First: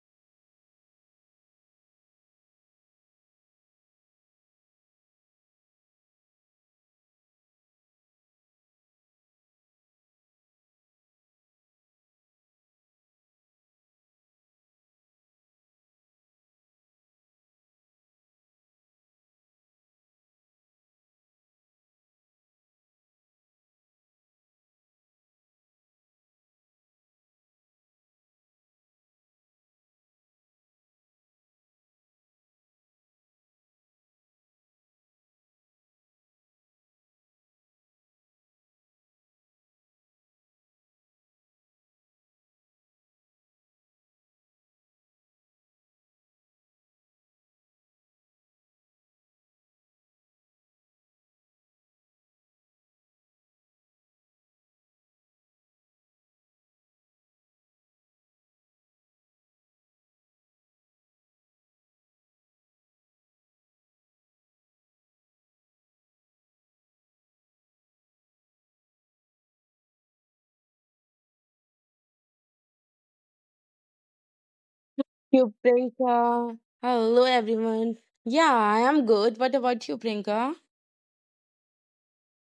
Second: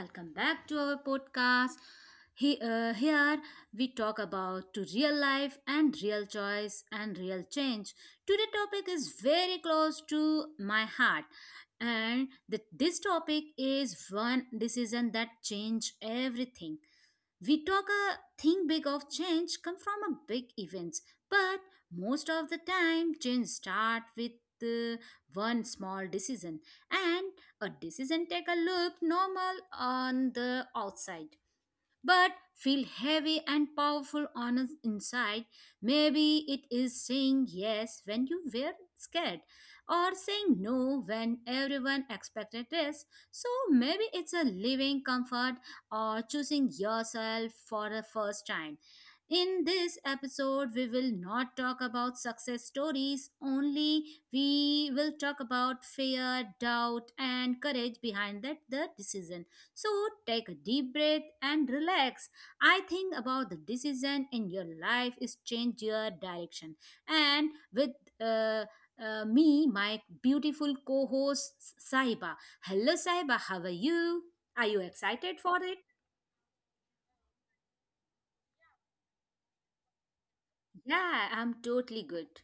Welcome back to our podcast. Here we talk about to real life and real choice and real change. Today topic is very close to my heart, and this topic is one decision that change everything. We talk a think big of change come from a big events, but most of the time change start with uh, one small decision and a decision take a look normal on the outside, but feel heavy and powerful on the inside. Maybe it is saying yes when you were scared or saying no when everyone expected this. So maybe it's a living comfort or choosing yourself for the first time. In this episode, we will not talk about success stories, only we will talk about fear, doubt, and courage behind that the decision. So take a deep breath and relax. I think about the decision in your life is change your direction. And with uh, me, my beautiful co-host Sahiba. Hello, Sahiba. How are you? Are you excited You, for it? Priyanka. Hello, everyone. Yeah, I am good. What about you, Priyanka? Yeah, I'm totally good.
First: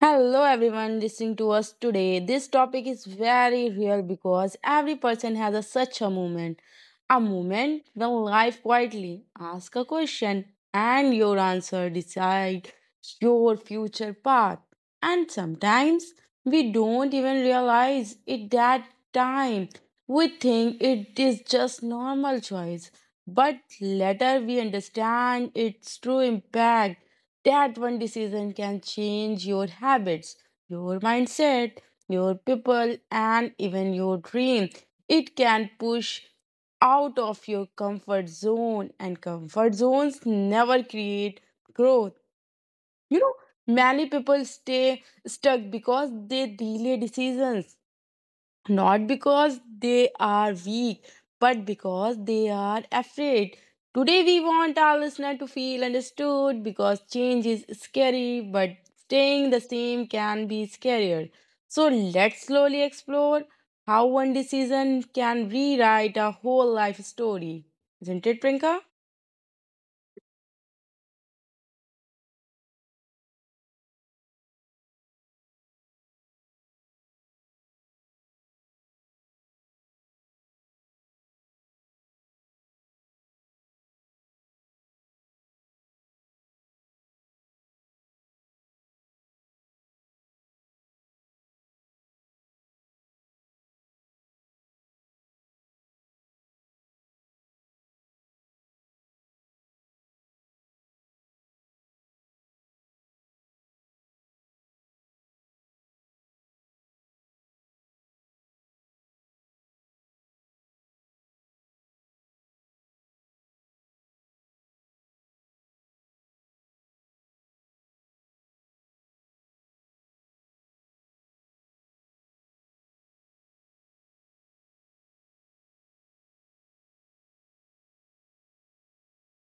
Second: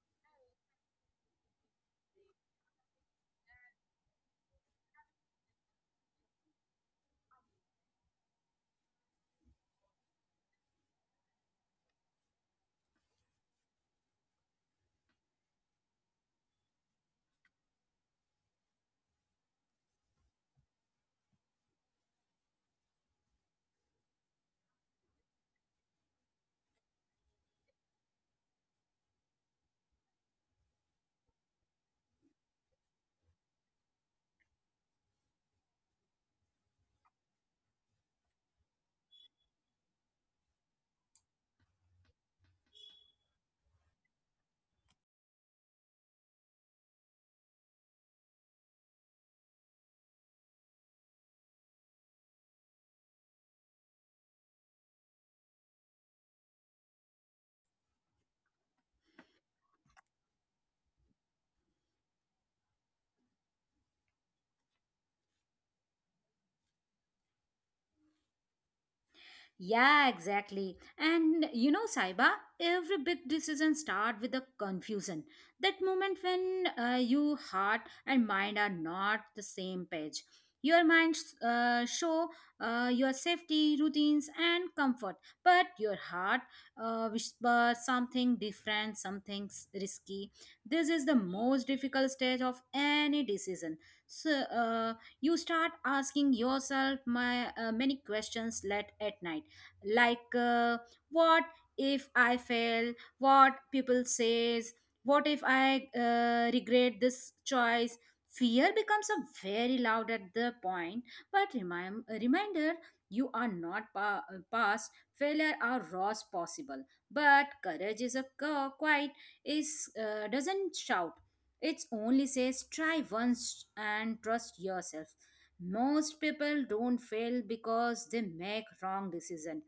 Hello, everyone listening to us today. This topic is very real because every person has such a moment. A moment when life quietly asks a question and your answer decides your future path. And sometimes we don't even realize it that time. We think it is just normal choice, but later we understand its true impact that one decision can change your habits, your mindset, your people, and even your dream. It can push out of your comfort zone, and comfort zones never create growth. You know, many people stay stuck because they delay decisions not because they are weak, but because they are afraid. Today, we want our listener to feel understood because change is scary, but staying the same can be scarier. So, let's slowly explore how one decision can rewrite a whole life story. Isn't it, Prinka? Yeah, exactly. And you know, Saiba, every big decision start with a confusion. That moment when your heart and mind are not the same page. Your mind show your safety routines and comfort, but your heart whispers something different, risky. This is the most difficult stage of any decision. So you start asking yourself my many questions late at night like what if I fail, what people says, what if I regret this choice. Fear becomes a very loud at the point, but reminder, you are not past failure are raws possible, but courage is a quiet, is doesn't shout. It only says try once and trust yourself. Most people don't fail because they make wrong decision,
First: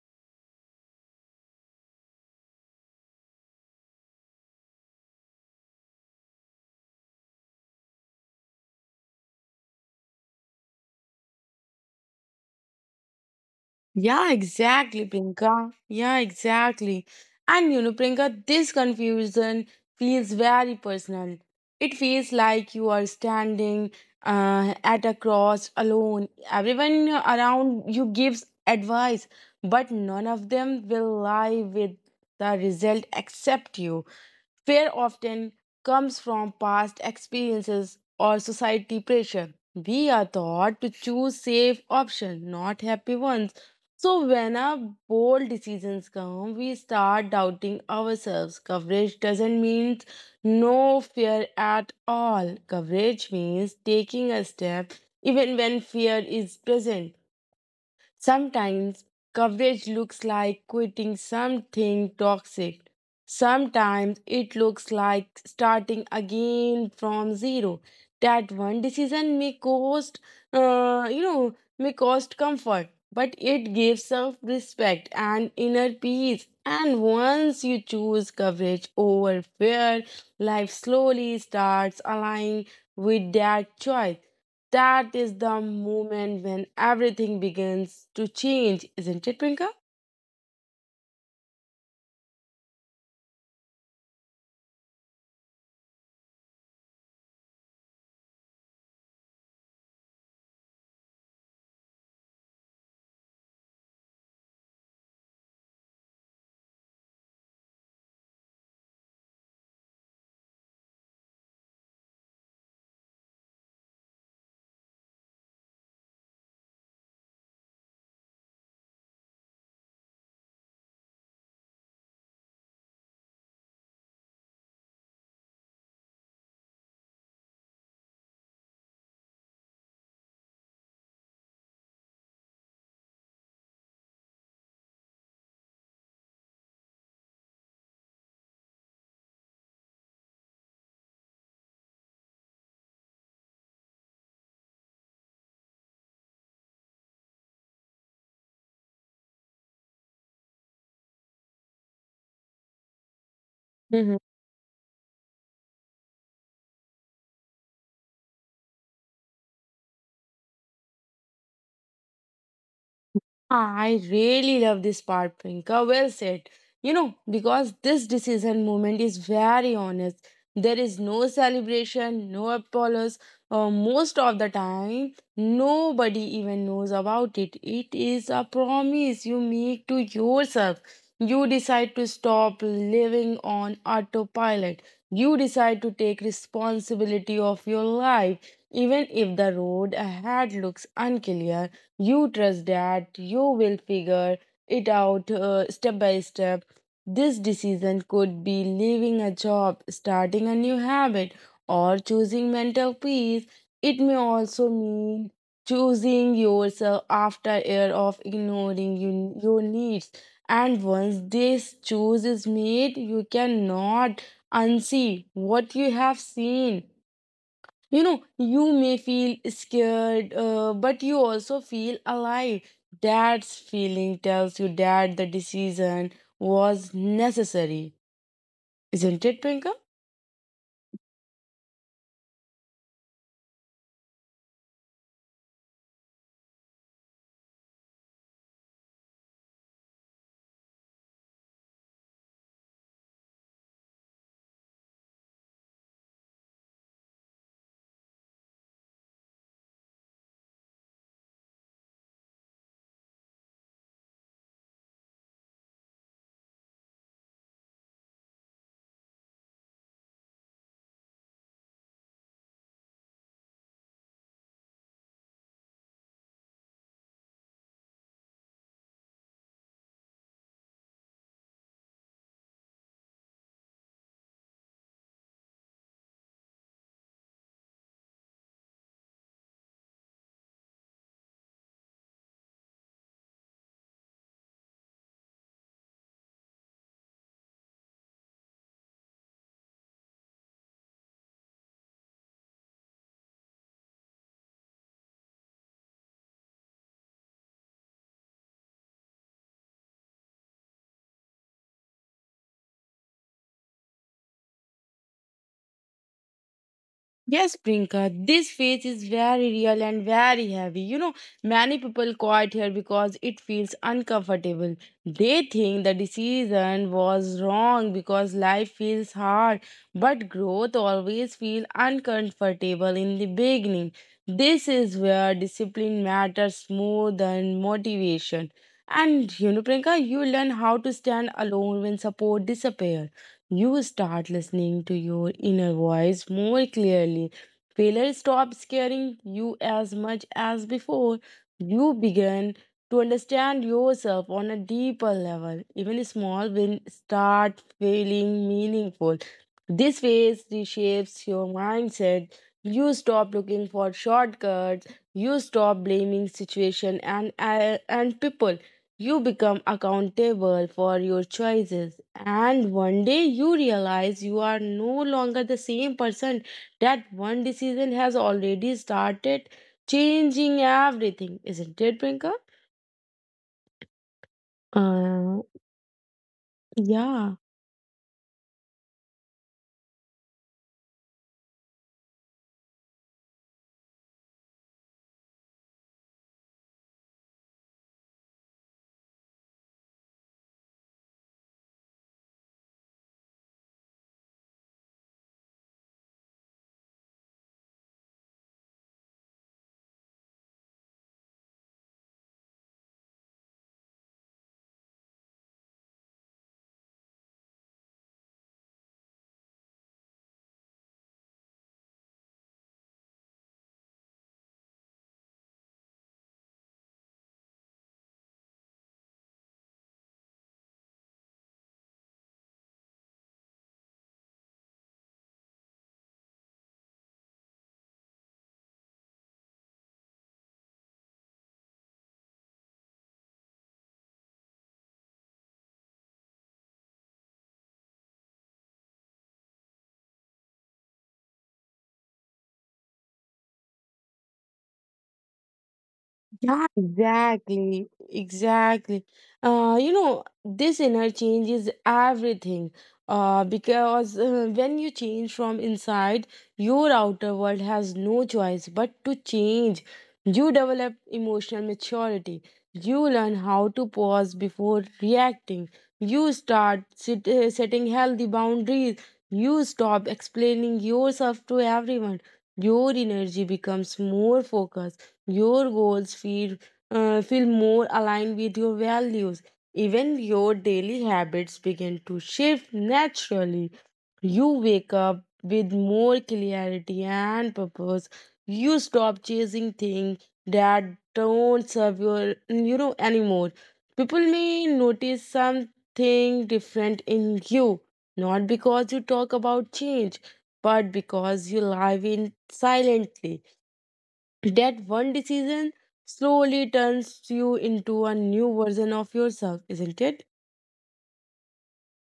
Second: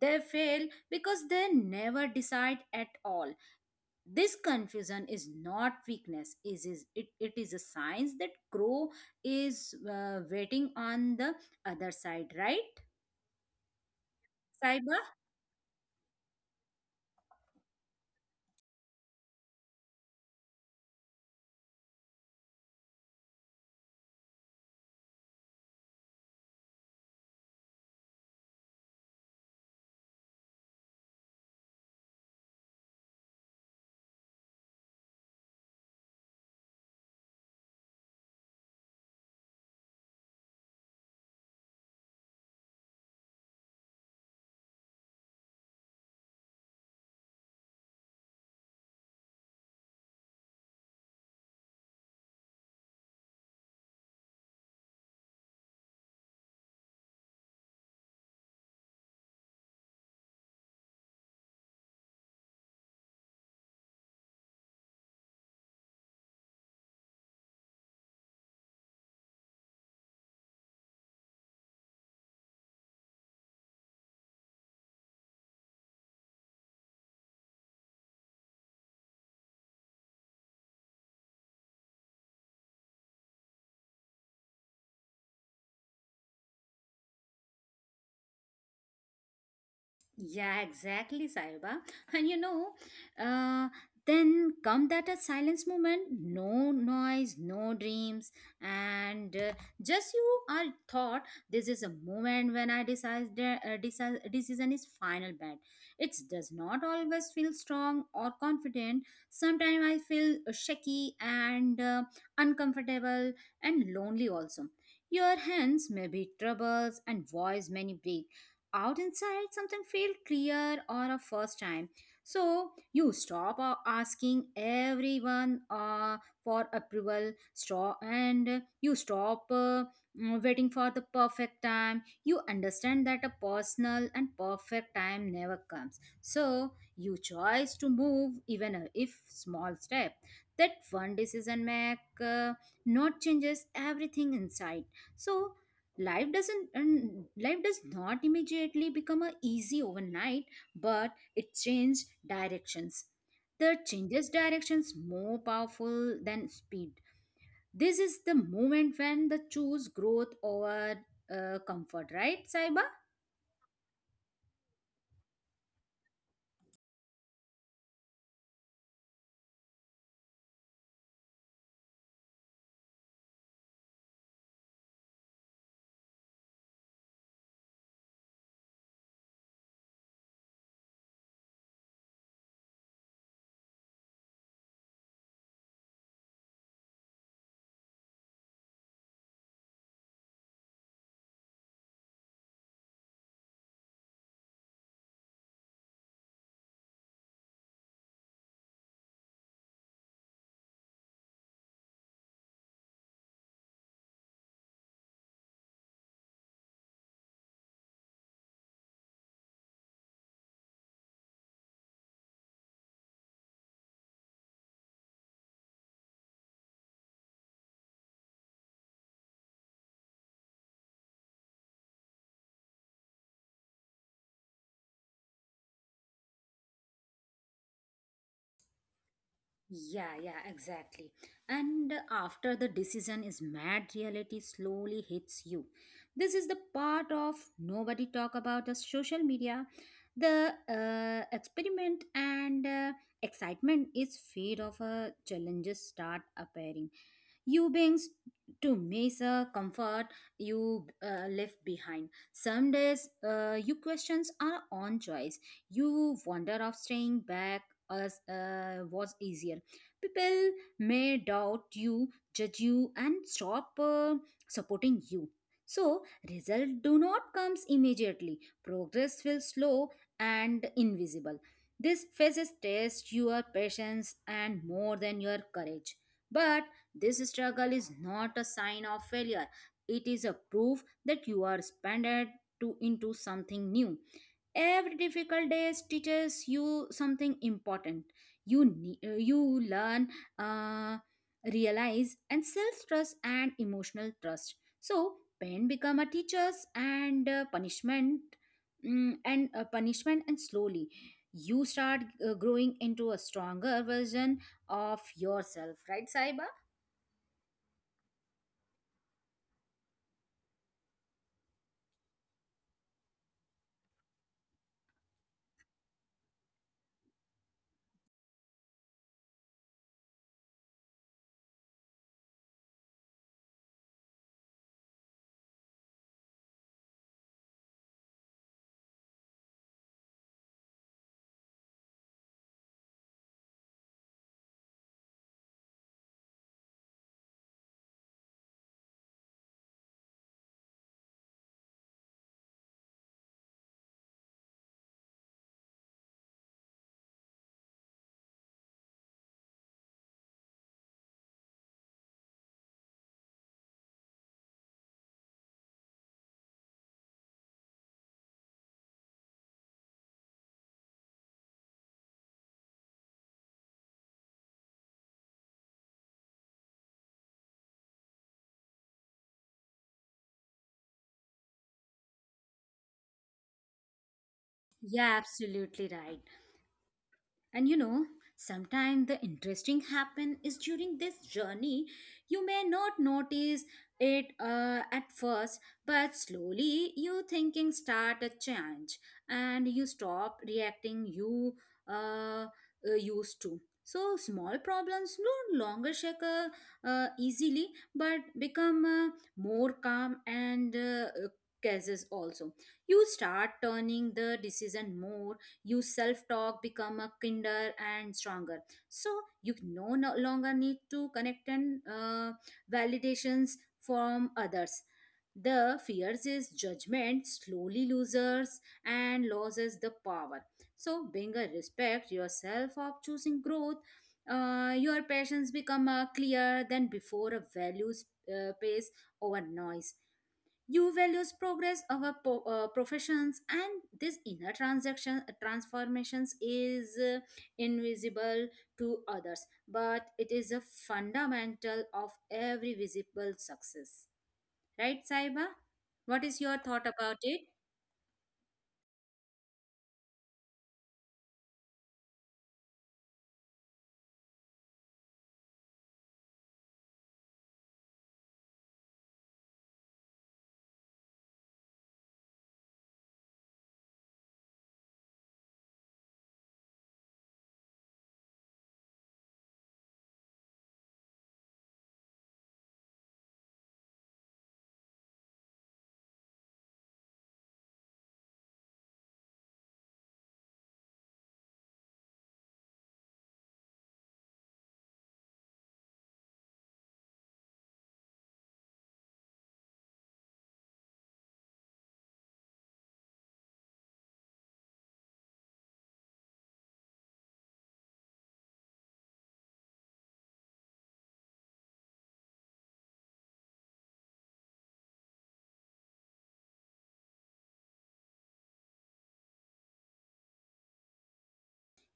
they fail because they never decide at all. This confusion is not weakness. It is a sign that crow is waiting on the other side, right, Yeah, Saiba? exactly, Priyanka. Yeah, exactly. And you know, Priyanka, this confusion feels very personal. It feels like you are standing at a cross alone. Everyone around you gives advice, but none of them will lie with the result except you. Fear often comes from past experiences or society pressure. We are taught to choose safe options, not happy ones. So when our bold decisions come, we start doubting ourselves. Coverage doesn't mean no fear at all. Coverage means taking a step even when fear is present. Sometimes coverage looks like quitting something toxic. Sometimes it looks like starting again from zero. That one decision may cost, you know, may cost comfort, but it gives self respect and inner peace. And once you choose coverage over fear, life slowly starts aligning with that choice. That is the moment when everything begins to change, isn't it, Prinka? Yeah, exactly, Saiba. And you know, uh, then come that a silence moment, no noise, no dreams, and just you are thought. This is a moment when I decide decision is final bad. It does not always feel strong or confident. Sometimes I feel shaky and uncomfortable and lonely also. Your hands may be troubles and voice many break out, inside something felt clear or a first time. So you stop asking everyone for approval, stop, and you stop waiting for the perfect time. You understand that a personal and perfect time never comes, so you choose to move even if small step. That one decision make not changes everything inside. So life does not immediately become a easy overnight, but it changes directions. The changes directions more powerful than speed. This is the moment when the choose growth over comfort, right, Saiba? Ah, I really love this part, Priyanka. Well said. You know, because this decision moment is very honest. There is no celebration, no applause. Most of the time, nobody even knows about it. It is a promise you make to yourself. You decide to stop living on autopilot. You decide to take responsibility of your life, even if the road ahead looks unclear you trust that you will figure it out step by step. This decision could be leaving a job, starting a new habit, or choosing mental peace. It may also mean choosing yourself after a year of ignoring you, your needs. And once this choice is made, you cannot unsee what you have seen. You know, you may feel scared, but you also feel alive. Dad's feeling tells you that the decision was necessary. Isn't it, Pinka? Yeah, yeah, exactly. And after the decision is made, reality slowly hits you. This is the part of nobody talk about the social media. The experiment and excitement is fade of challenges start appearing. You beings to miss a comfort you left behind. Some days you questions are on choice. You wonder of staying back as was easier. People may doubt you, judge you, and stop supporting you. So result do not comes immediately. Progress feels slow and invisible. This phases test your patience and more than your courage. But this struggle is not a sign of failure. It is a proof that you are expanded to into something new. Every difficult day teaches you something important. You learn uh, realize and self trust and emotional trust. So pain become a teachers and punishment, and slowly you start growing into a stronger version of yourself, right, Saiba? Yes, Prinka. This phase is very real and very heavy. You know, many people quit here because it feels uncomfortable. They think the decision was wrong because life feels hard, but growth always feels uncomfortable in the beginning. This is where discipline matters more than motivation. And you know, Prinka, you learn how to stand alone when support disappears. You start listening to your inner voice more clearly. Failure stops scaring you as much as before. You begin to understand yourself on a deeper level. Even small wins start feeling meaningful. This phase reshapes your mindset. You stop looking for shortcuts. You stop blaming situation and people you become accountable for your choices, and one day you realize you are no longer the same person. That one decision has already started changing everything, isn't it, Brinka? Yeah, Uh, absolutely right. yeah. And you know, sometimes the interesting happen is during this journey. You may not notice it at first, but slowly your thinking start a change, and you stop reacting you uh, used to. So small problems no longer shake easily, but become more calm and cases also. You start turning the decision more, you self talk become a kinder and stronger. So you no longer need to connect and validations from others. The fears is judgment slowly loses and loses the power, so being a respect yourself of choosing growth. Your passions become clearer than before, a values pace over noise. You values progress our professions, and this inner transaction transformations is invisible to others, but it is a fundamental of every visible success. Right, Saiba? What is your Yeah, thought about it? exactly, exactly. You know, this inner change is everything. Because when you change from inside, your outer world has no choice but to change. You develop emotional maturity. You learn how to pause before reacting. You start setting healthy boundaries. You stop explaining yourself to everyone. Your energy becomes more focused your goals feel feel more aligned with your values. Even your daily habits begin to shift naturally. You wake up with more clarity and purpose. You stop chasing things that don't serve your you know anymore. People may notice something different in you, not because you talk about change, but because you live in silently that one decision slowly turns you into a new version of yourself, isn't it?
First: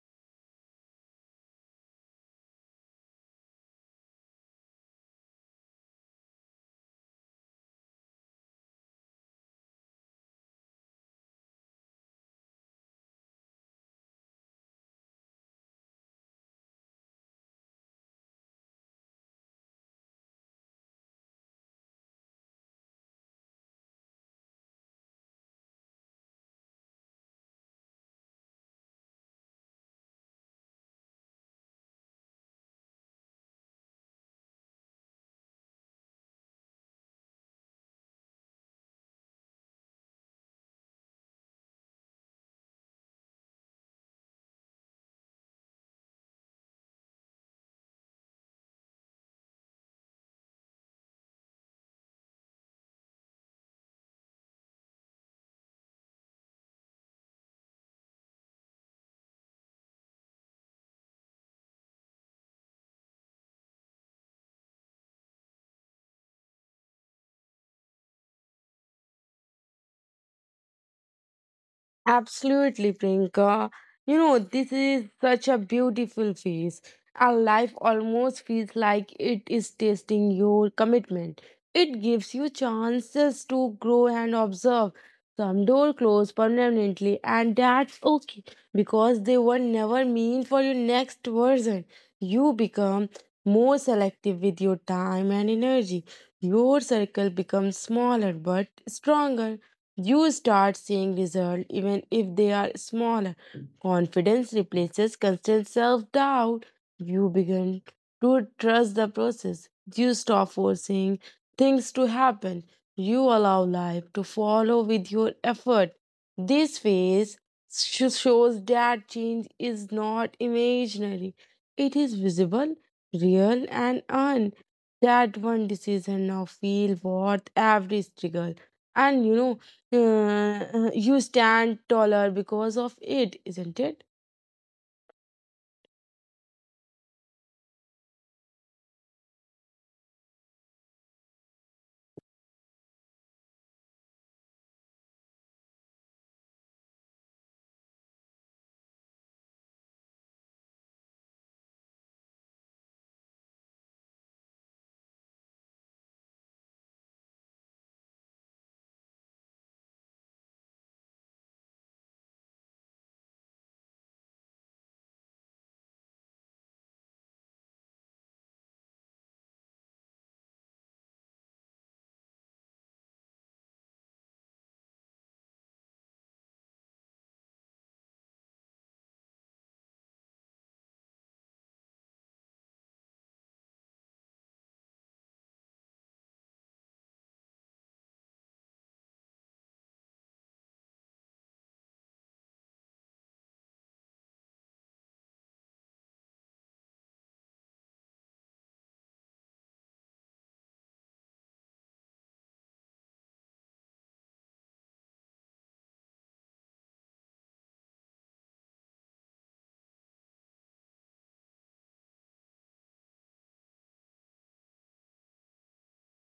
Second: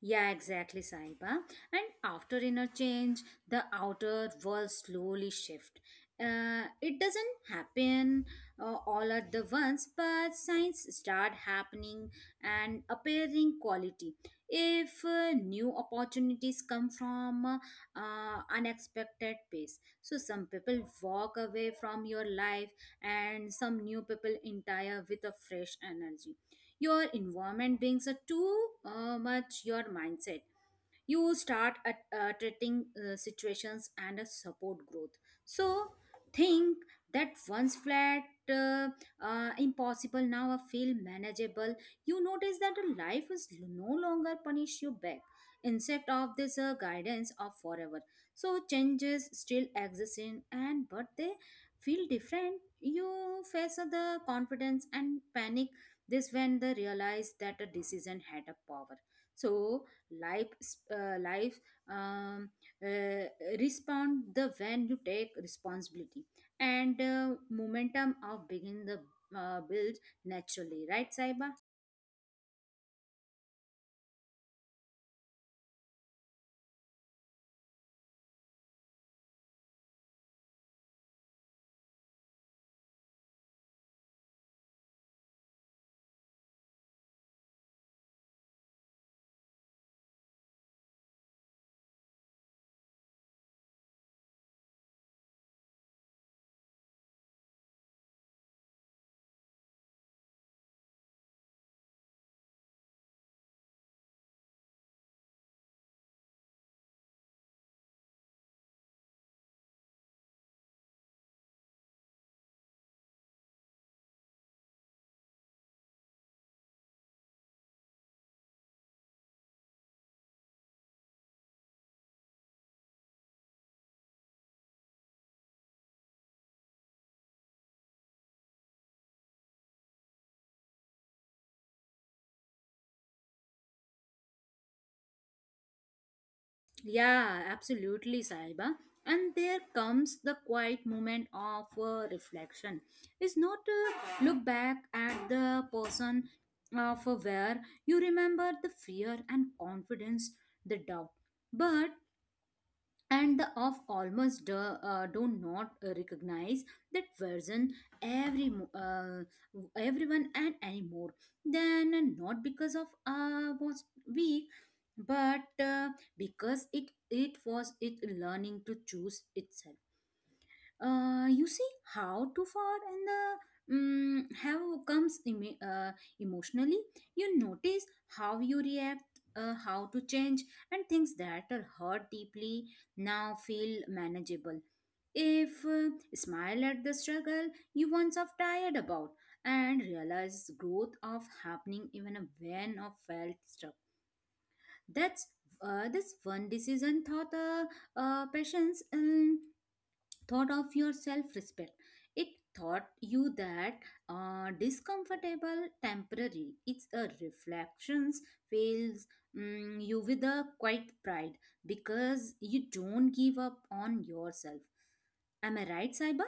Yeah, exactly, Saiba. And after inner change, the outer world slowly shift. It doesn't happen all at the once, but signs start happening and appearing quality. If new opportunities come from unexpected pace, so some people walk away from your life, and some new people entire with a fresh energy. Your environment brings a too much your mindset. You start at treating situations and a support growth. So think that once flat uh, impossible, now a feel manageable. You notice that a life is no longer punish you back, instead of this guidance of forever. So changes still exist in, and but they feel different. You face the confidence and panic. This when they realize that a decision had a power. So life life um, uh, respond the when you take responsibility and momentum of begin the build naturally, right, Saiba? Absolutely, Priyanka. You know, this is such a beautiful phase. Our life almost feels like it is testing your commitment. It gives you chances to grow and observe. Some doors close permanently, and that's okay because they were never meant for your next version. You become more selective with your time and energy. Your circle becomes smaller but stronger. You start seeing results even if they are smaller. Confidence replaces constant self doubt. You begin to trust the process. You stop forcing things to happen. You allow life to follow with your effort. This phase shows that change is not imaginary, it is visible, real, and earned. That one decision now feel worth every struggle. And you know, uh, you stand taller because of it, isn't it? Yeah, absolutely, Saiba. And there comes the quiet moment of reflection. It's not to look back at the person of where you remember the fear and confidence, the doubt, but and the of almost do not recognize that version. Every everyone and anymore, then not because of was weak, but because it was it learning to choose itself. You see how too far and the have comes emotionally. You notice how you react how to change, and things that are hurt deeply now feel manageable. If smile at the struggle you once have tired about and realize growth of happening even when of felt stuck. That's this one decision thought patience. Thought of your self respect. It taught you that discomfortable temporary. It's a reflections fails, you with a quiet pride because you don't give up on yourself. Am I right, Saiba?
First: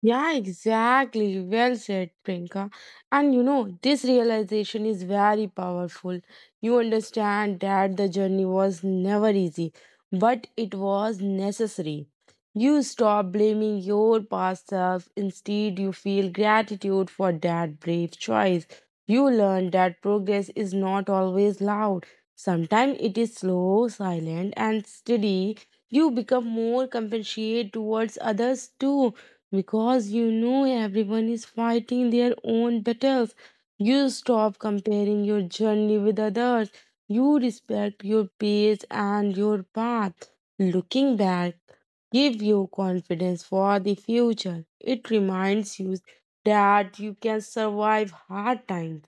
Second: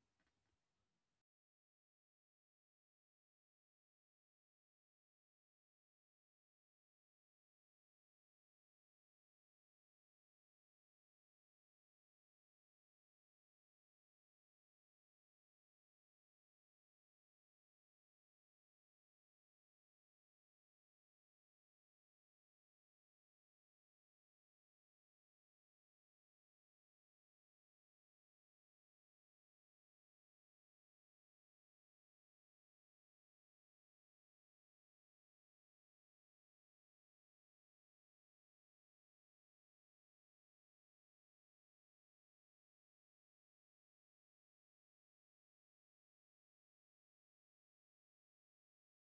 Yeah, exactly. Well said, Priyanka. And you know, this realization is very powerful. You understand that the journey was never easy, but it was necessary. You stop blaming your past self. Instead, you feel gratitude for that brave choice. You learn that progress is not always loud. Sometimes it is slow, silent, and steady. You become more compassionate towards others too because you know everyone is fighting their own battles. You stop comparing your journey with others. You respect your pace and your path. Looking back, give you confidence for the future. It reminds you that you can survive hard times.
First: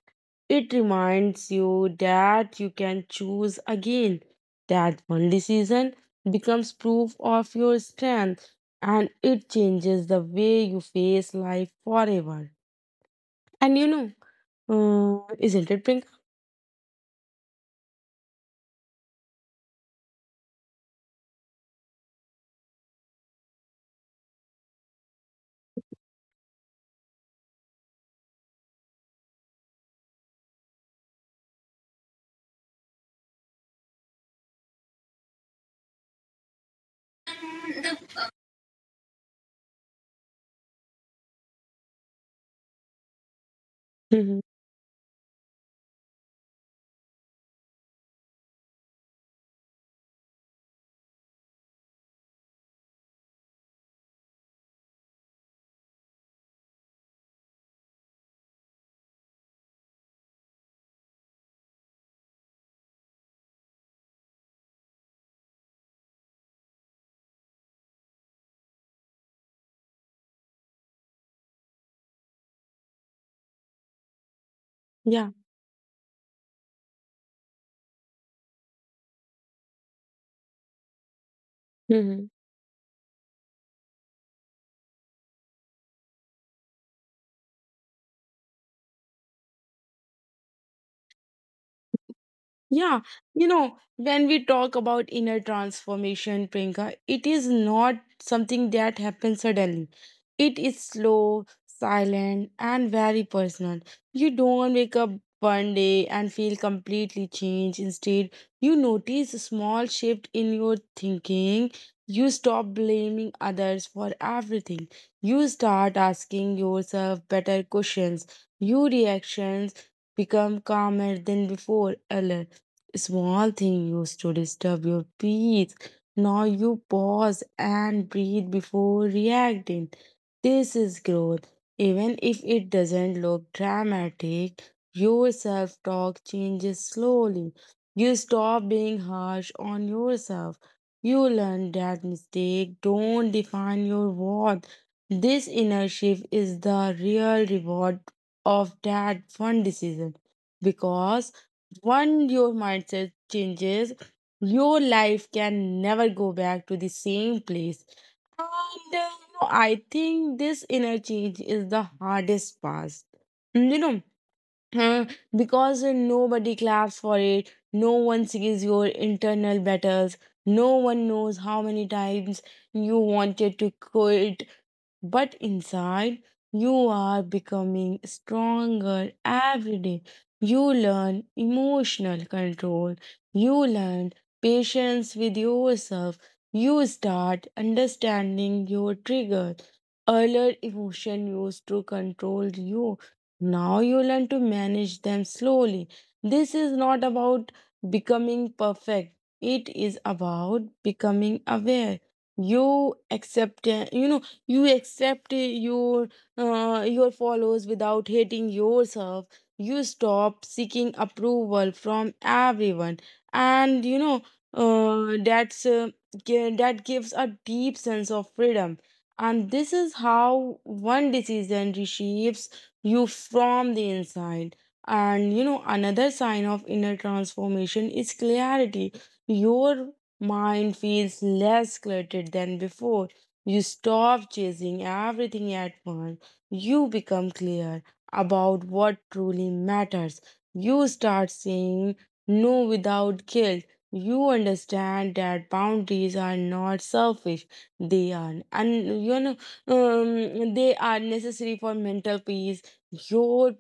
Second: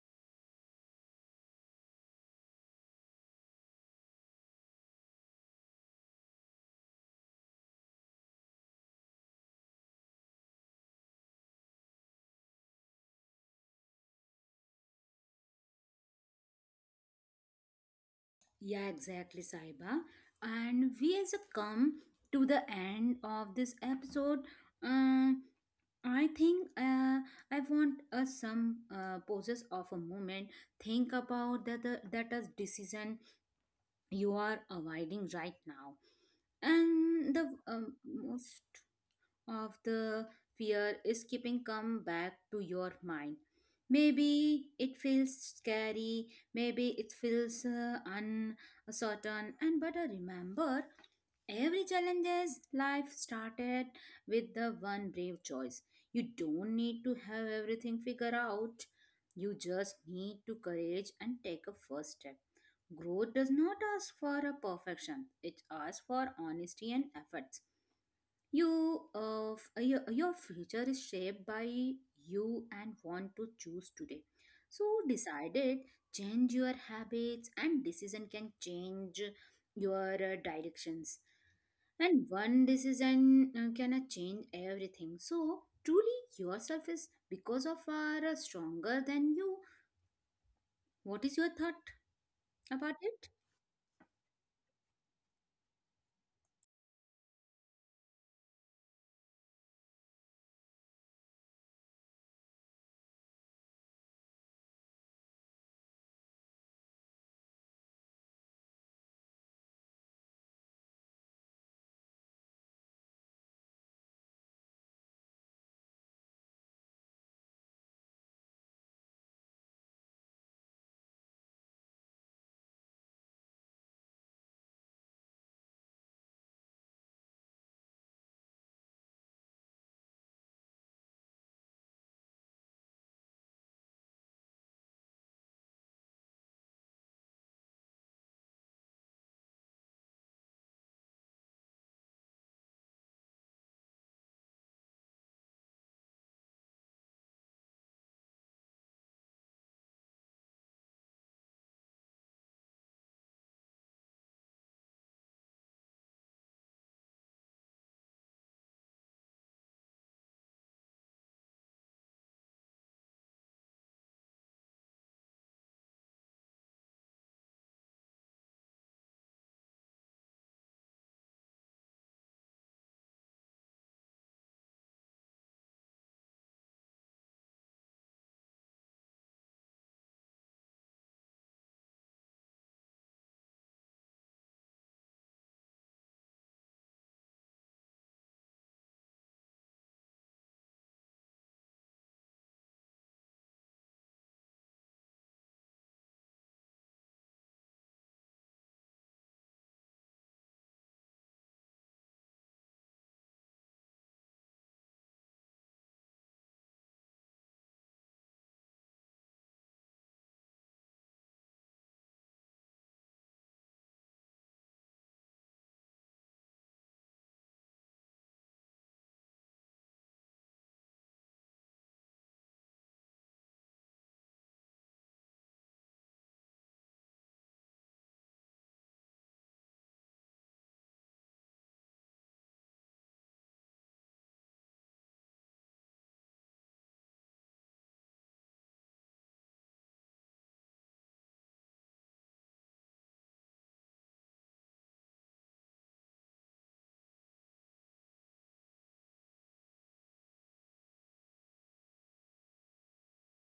It reminds you that you can choose again, that one decision becomes proof of your strength, and it changes the way you face life forever. And you know, isn't it, Prinka? Yeah, exactly, Saiba. And we as a come to the end of this episode. Um, I think I want us some pauses of a moment. Think about that a decision you are avoiding right now, and the most of the fear is keeping come back to your mind. Mhm. Maybe it feels scary, maybe it feels uncertain, and but I remember every challenges life started with the one brave choice. You don't need to have everything figured out, you just need to courage and take a first step. Growth does not ask for a perfection, it asks for honesty and effort. Your future is shaped by you and want to choose today. So Yeah. decide it, change your habits, and decision can change your directions. And Mhm. one decision can change everything. So truly, yourself is because of are stronger than you. What is your thought about Yeah, it? you know, when we talk about inner transformation, Priyanka, it is not something that happens suddenly. It is slow, silent, and very personal. You don't wake up one day and feel completely changed. Instead, you notice a small shift in your thinking. You stop blaming others for everything. You start asking yourself better questions. Your reactions become calmer than before earlier small thing used to disturb your peace. Now you pause and breathe before reacting. This is growth. Even if it doesn't look dramatic, your self talk changes slowly. You stop being harsh on yourself. You learn that mistakes don't define your worth. This inner shift is the real reward of that one decision because once your mindset changes, your life can never go back to the same place. And You know, I think this inner change is the hardest part. You know, uh, because nobody claps for it, no one sees your internal battles, no one knows how many times you wanted to quit but inside you are becoming stronger every day. You learn emotional control, you learn patience with yourself, you start understanding your triggers. Earlier, emotion used to control you. Now you learn to manage them slowly. This is not about becoming perfect. It is about becoming aware. You accept, you know, you accept your followers without hating yourself you stop seeking approval from everyone and you know uh, that's uh, that gives a deep sense of freedom and this is how one decision reshapes you from the inside and you know another sign of inner transformation is clarity your mind feels less cluttered than before you stop chasing everything at once. You become clear about what truly matters. You start saying no without guilt. You understand that boundaries are not selfish. They are and you know they are necessary for mental peace. Your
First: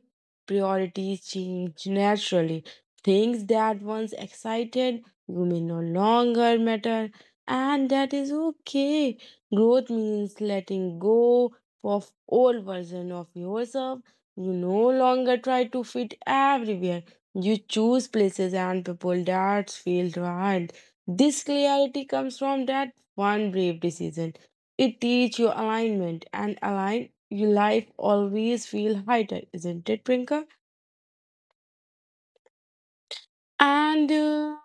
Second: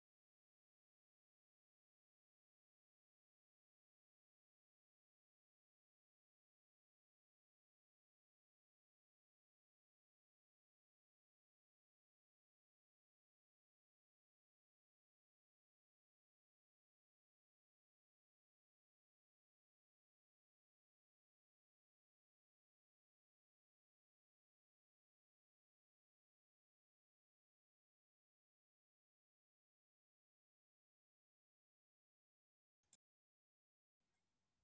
priorities change naturally. Things that once excited you may no longer matter and that is okay. Growth means letting go of old version of yourself. You no longer try to fit everywhere. You choose places and people that feel right. This clarity comes from that one brave decision. It teaches you alignment and align your life always feel lighter, isn't it, Prinka? And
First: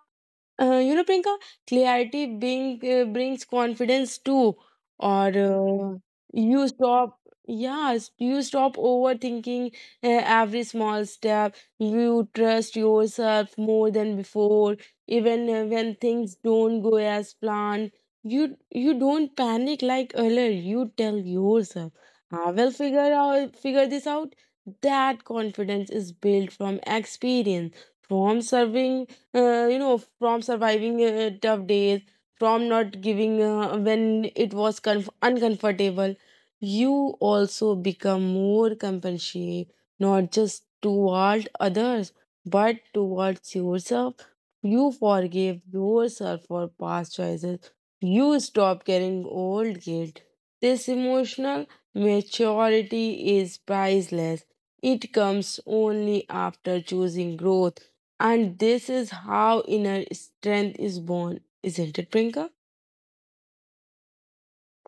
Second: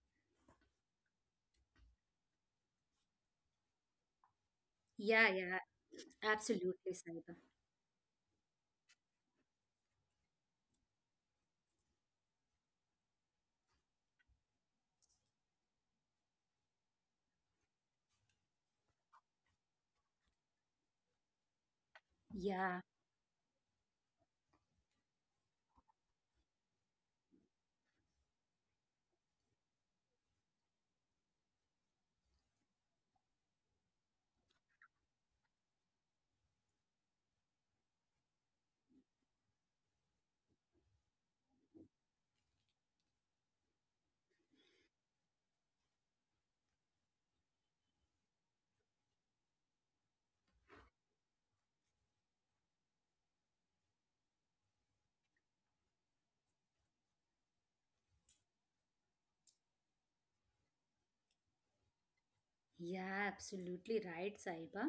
You know, Priyanka, clarity being brings confidence too. Or Yeah, yeah, You absolutely, stop, Saiba. yes, you stop overthinking every small step. You trust yourself more than before, even when things don't go as planned. You don't panic like earlier. You tell yourself, "I will Yeah. Figure this out." That confidence is built from experience from serving you know from surviving tough days from not giving when it was uncomfortable you also become more compassionate not just toward others but towards yourself you forgive yourself for past choices you stop carrying old guilt this emotional maturity is priceless it comes only after choosing growth and this is how inner strength is born, isn't it, Prinka? Yeah, absolutely right, Saiba.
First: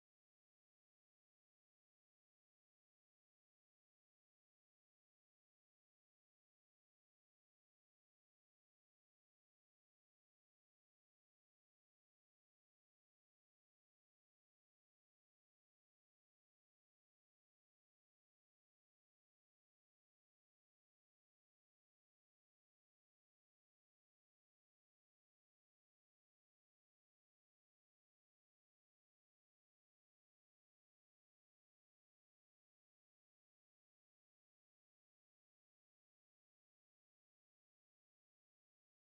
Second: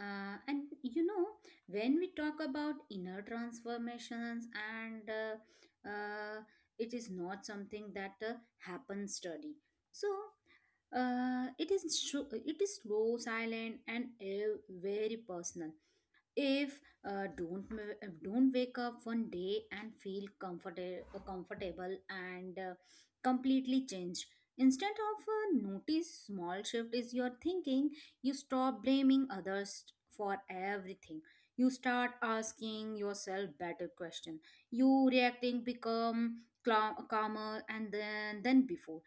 And you know, when we talk about inner transformations, and it is not something that happens study. So it is slow, silent, and very personal. If don't don't wake up one day and feel comfortable and completely changed. Instead of notice small shift is your thinking, you stop blaming others for everything, you start asking yourself better question. You reacting become calmer and then than before.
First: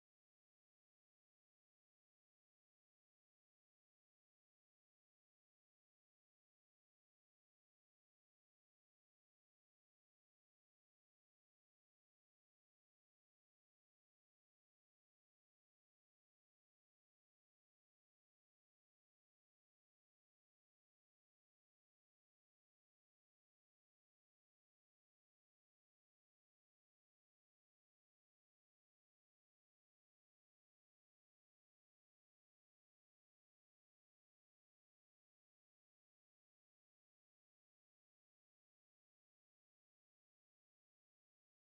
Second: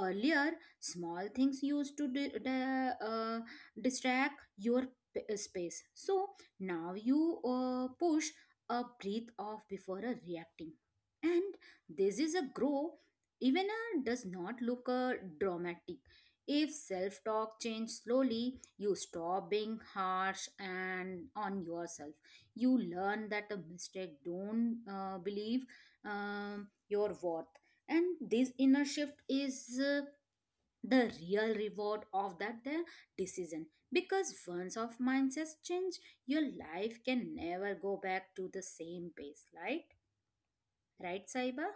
Earlier small things used to distract your space. So now you push a breathe off before a reacting. And this is a grow even a does not look dramatic. If self talk change slowly, you stop being harsh and on yourself. You learn that a mistake don't believe your worth. And this inner shift is the real reward of that the decision, because once of mindsets change, your life can never go back to the same pace, right, right Saiba?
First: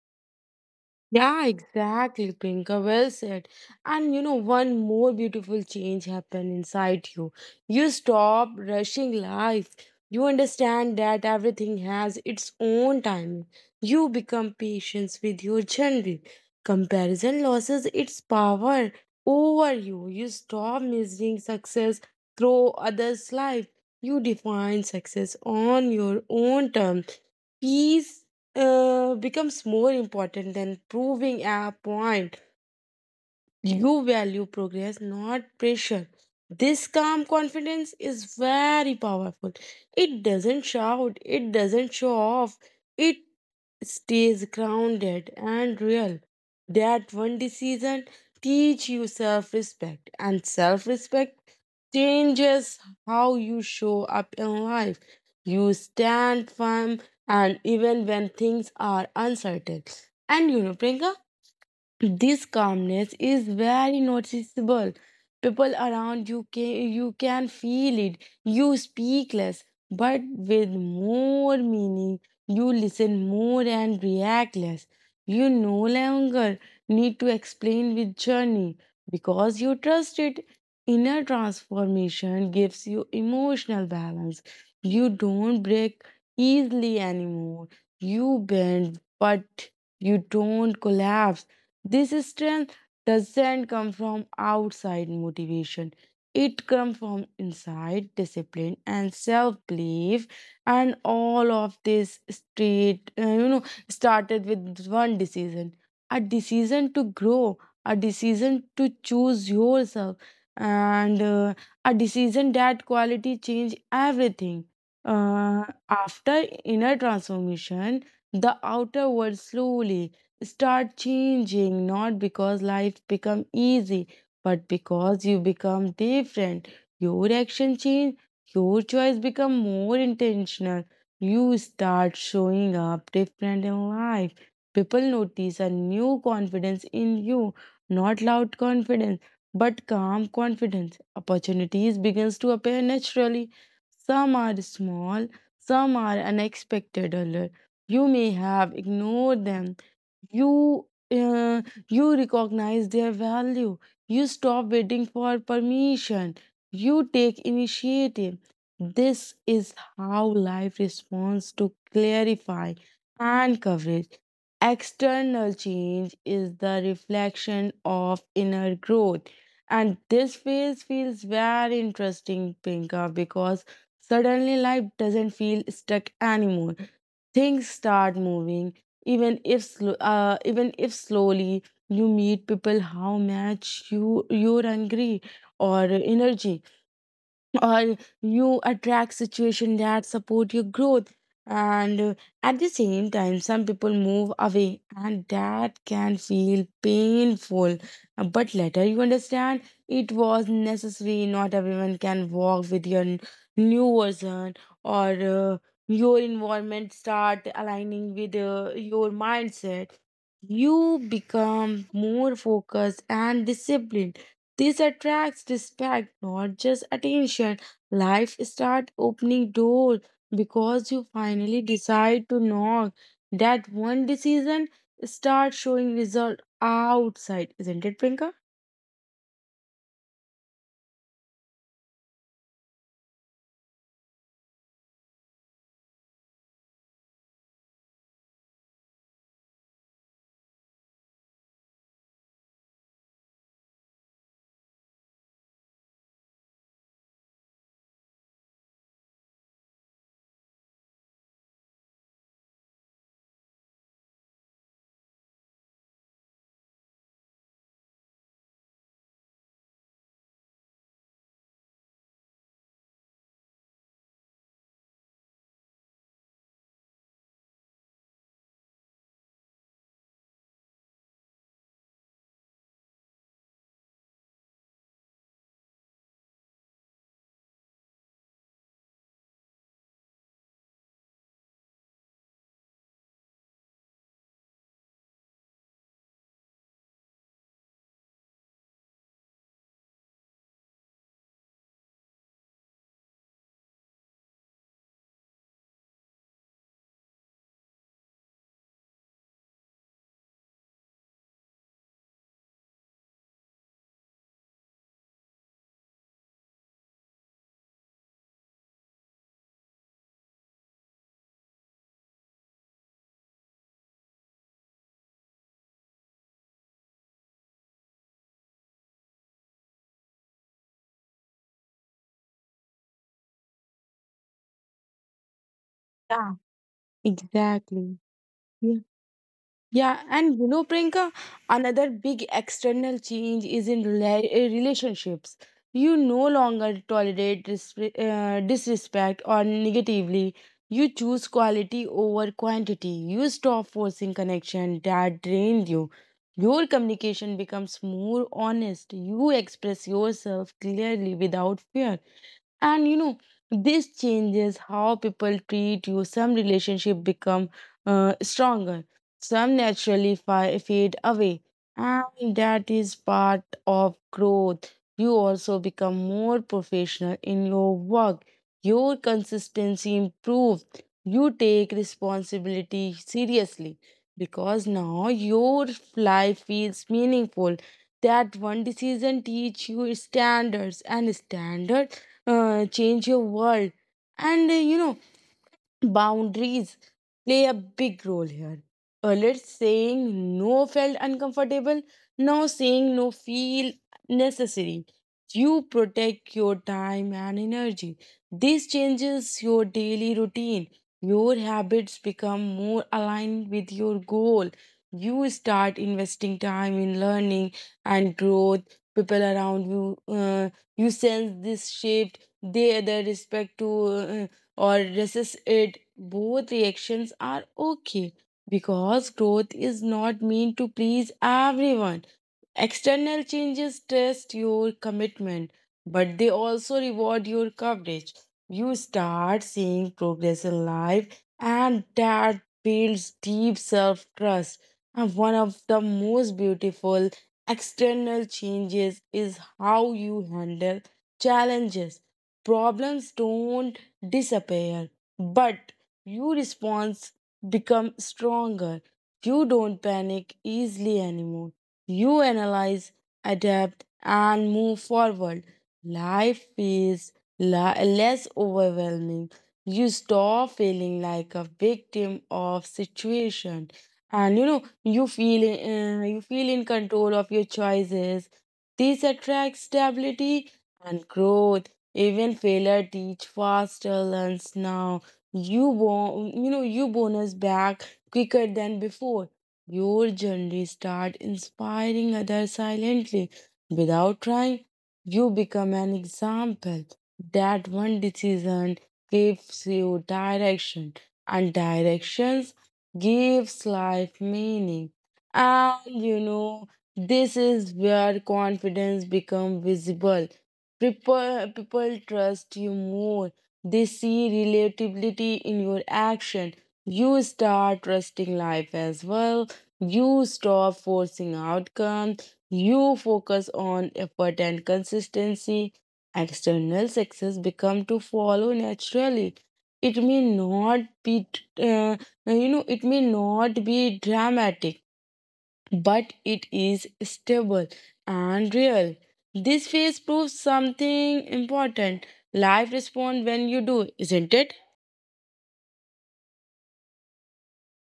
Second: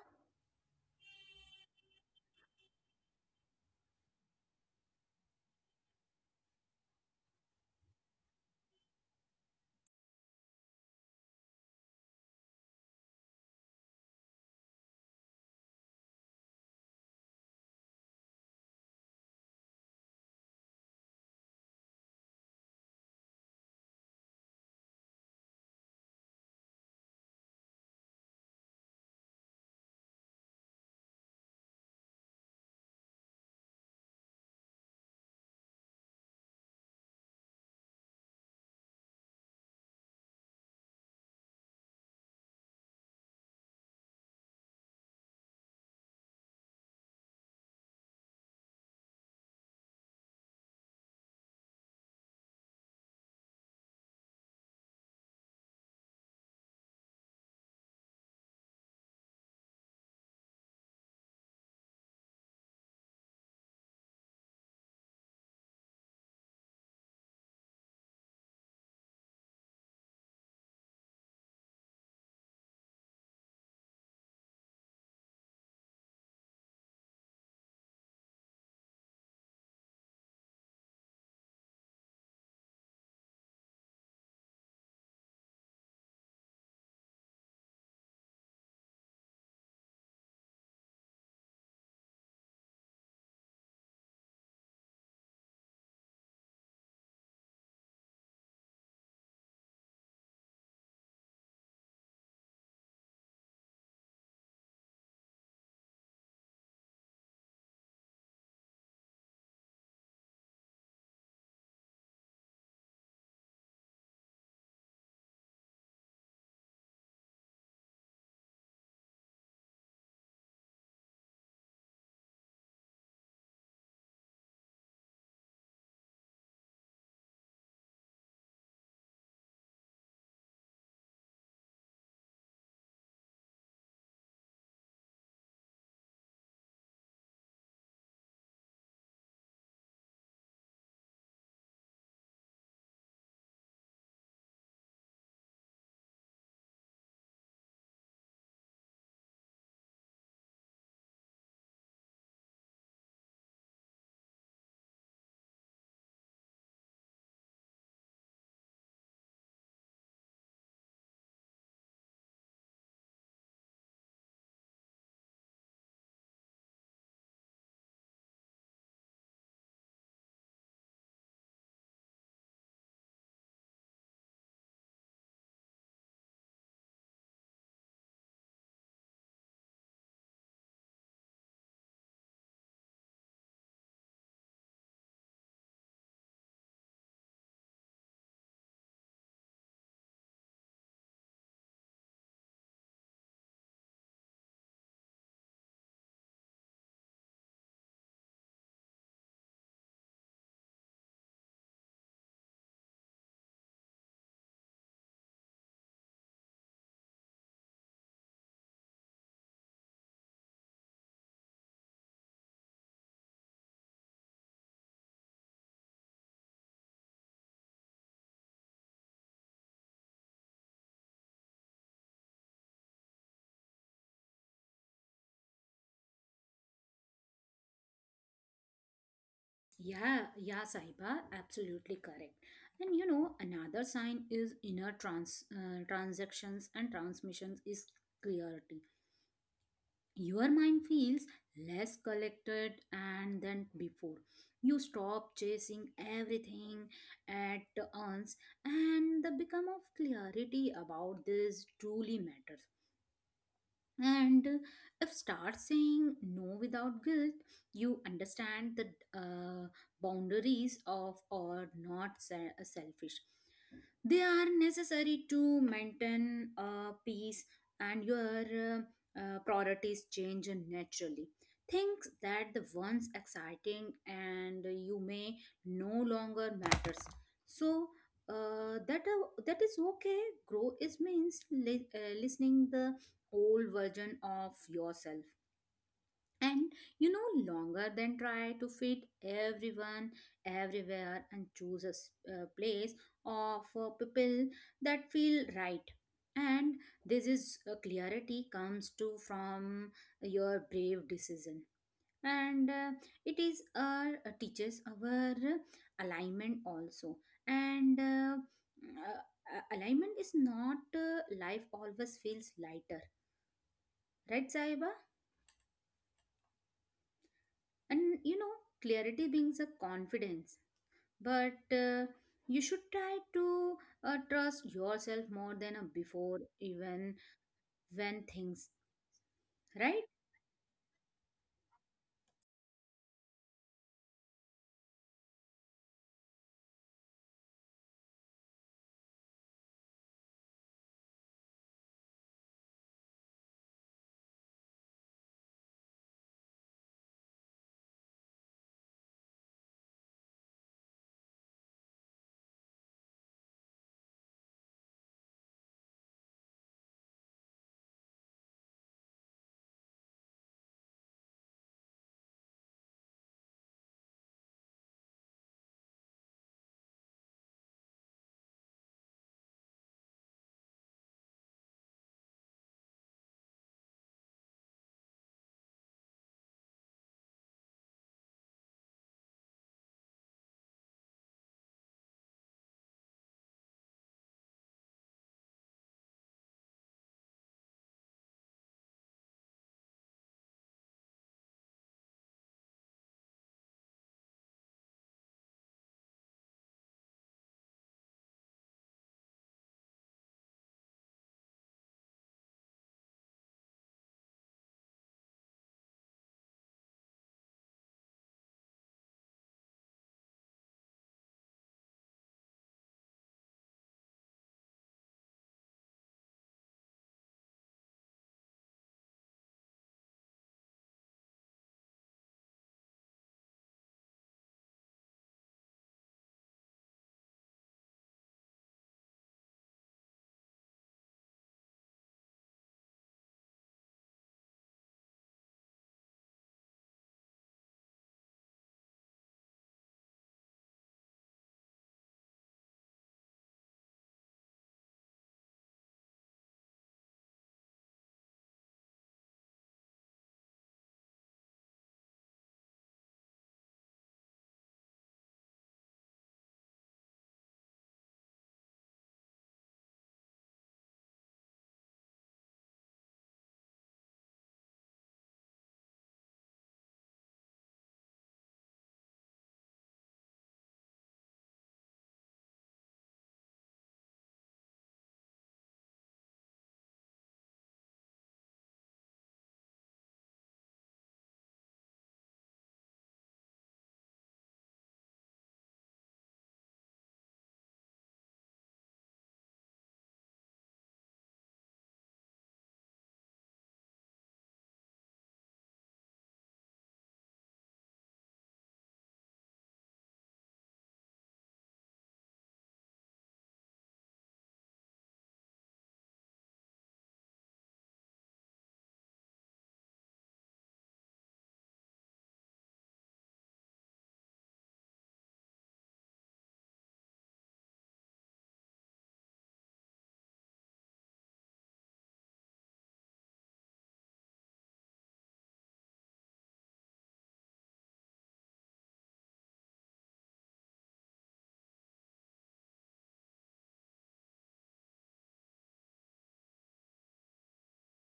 Yeah, exactly, Priyanka. Well said. And you know, one more beautiful change happened inside you. You stop rushing life. You understand that everything has its own timing. You become patient with your journey. Comparison loses its power over you. You stop measuring success through others' life. You define success on your own terms peace becomes more important than proving a point. You value progress, not pressure. This calm confidence is very powerful. It doesn't shout, it doesn't show off, it stays grounded and real. That one decision teach you self-respect and self-respect changes how you show up in life. You stand firm and even when things are uncertain. And you know, Priyanka, this calmness is very noticeable. People around you can feel it. You speak less, but with more meaning. You listen more and react less. You no longer need to explain with journey because you trust it. Inner transformation gives you emotional balance. You don't break easily anymore. You bend, but you don't collapse this strength doesn't come from outside motivation. It comes from inside discipline and self-belief, and all of this straight, started with one decision: a decision to grow, a decision to choose yourself, and a decision that quality change everything. After inner transformation, the outer world slowly start changing not because life become easy but because you become different. Your action change, your choice become more intentional. You start showing up different in life. People notice a new confidence in you, not loud confidence but calm confidence. Opportunities begins to appear naturally. Some are small, some are unexpected alert. You may have ignored them. You uh, you recognize their value. You stop waiting for permission. You take initiative. This is how life responds to clarify and coverage. External change is the reflection of inner growth, and this phase feels very interesting pinka because suddenly life doesn't feel stuck anymore. Things start moving, even if even if slowly you meet people how much you your hungry or energy or you attract situations that support your growth. And at the same time some people move away and that can feel painful. But later you understand it was necessary. Not everyone can walk with your new version or uh, your environment start aligning with your mindset. You become more focused and disciplined. This attracts respect, not just attention. Life start opening doors because you finally decide to knock. That one decision start showing result outside, isn't it, Prinka? Yeah, yeah, Sahiba. Absolutely correct. And you know, another sign is inner transactions and transmissions is clarity. Your mind feels less collected and than before. You stop chasing everything at once, and the become of clarity about this truly matters. And if start saying no without guilt, you understand the uh, boundaries of or not selfish. They are necessary to maintain peace. And your priorities change naturally. Things that the once exciting and you may no longer matters. So that is okay. Grow is means listening the old version of yourself. And you know longer than try to fit everyone everywhere, and choose a a place of people that feel right. And this is clarity comes to from your brave decision. And it is our teaches our alignment also. And uh, alignment is not life always feels lighter, right Saiba? And you know, clarity brings a confidence, but you should try to trust yourself more than Yeah. before even Exactly. when things Yeah. right. Yeah, and you know, Priyanka, another big external change is in relationships. You no longer tolerate disrespect or negatively. You choose quality over quantity. You stop forcing connection that drains you. Your communication becomes more honest. You express yourself clearly without fear, and you know, this changes how people treat you. Some relationship become stronger, some naturally fade away, and that is part of growth. You also become more professional in your work. Your consistency improves. You take responsibility seriously because now your life feels meaningful. That one decision teach you standards and standards change your world. And you know, boundaries play a big role here. Earlier, saying no felt uncomfortable. Now, saying no feel necessary. You protect your time and energy. This changes your daily routine. Your habits become more aligned with your goal. You start investing time in learning and growth. People around you, you sense this shift. They, the respect to or resist it, both reactions are okay because growth is not meant to please everyone. External changes test your commitment, but they also reward your coverage. You start seeing progress in life, and that builds deep self trust. And one of the most beautiful external changes is how you handle challenges. Problems don't disappear, but your response becomes stronger. You don't panic easily anymore. You analyze, adapt, and move forward. Life feels less overwhelming. You stop feeling like a victim of situation, and you know you feel in control of your choices. This attracts stability and growth. Even failure teach faster learns now. You know you bonus back quicker than before. Your journey start inspiring others silently, without trying. You become an example. That one decision gives you direction, and directions gives life meaning. And you know, this is where confidence becomes visible. People trust you more. They see relatability in your action. You start trusting life as well. You stop forcing outcome. You focus on effort and consistency. External success become to follow naturally. It may not be, uh, it may not be dramatic, but it is stable and real. This phase proves something important. Life responds when you do, isn't it?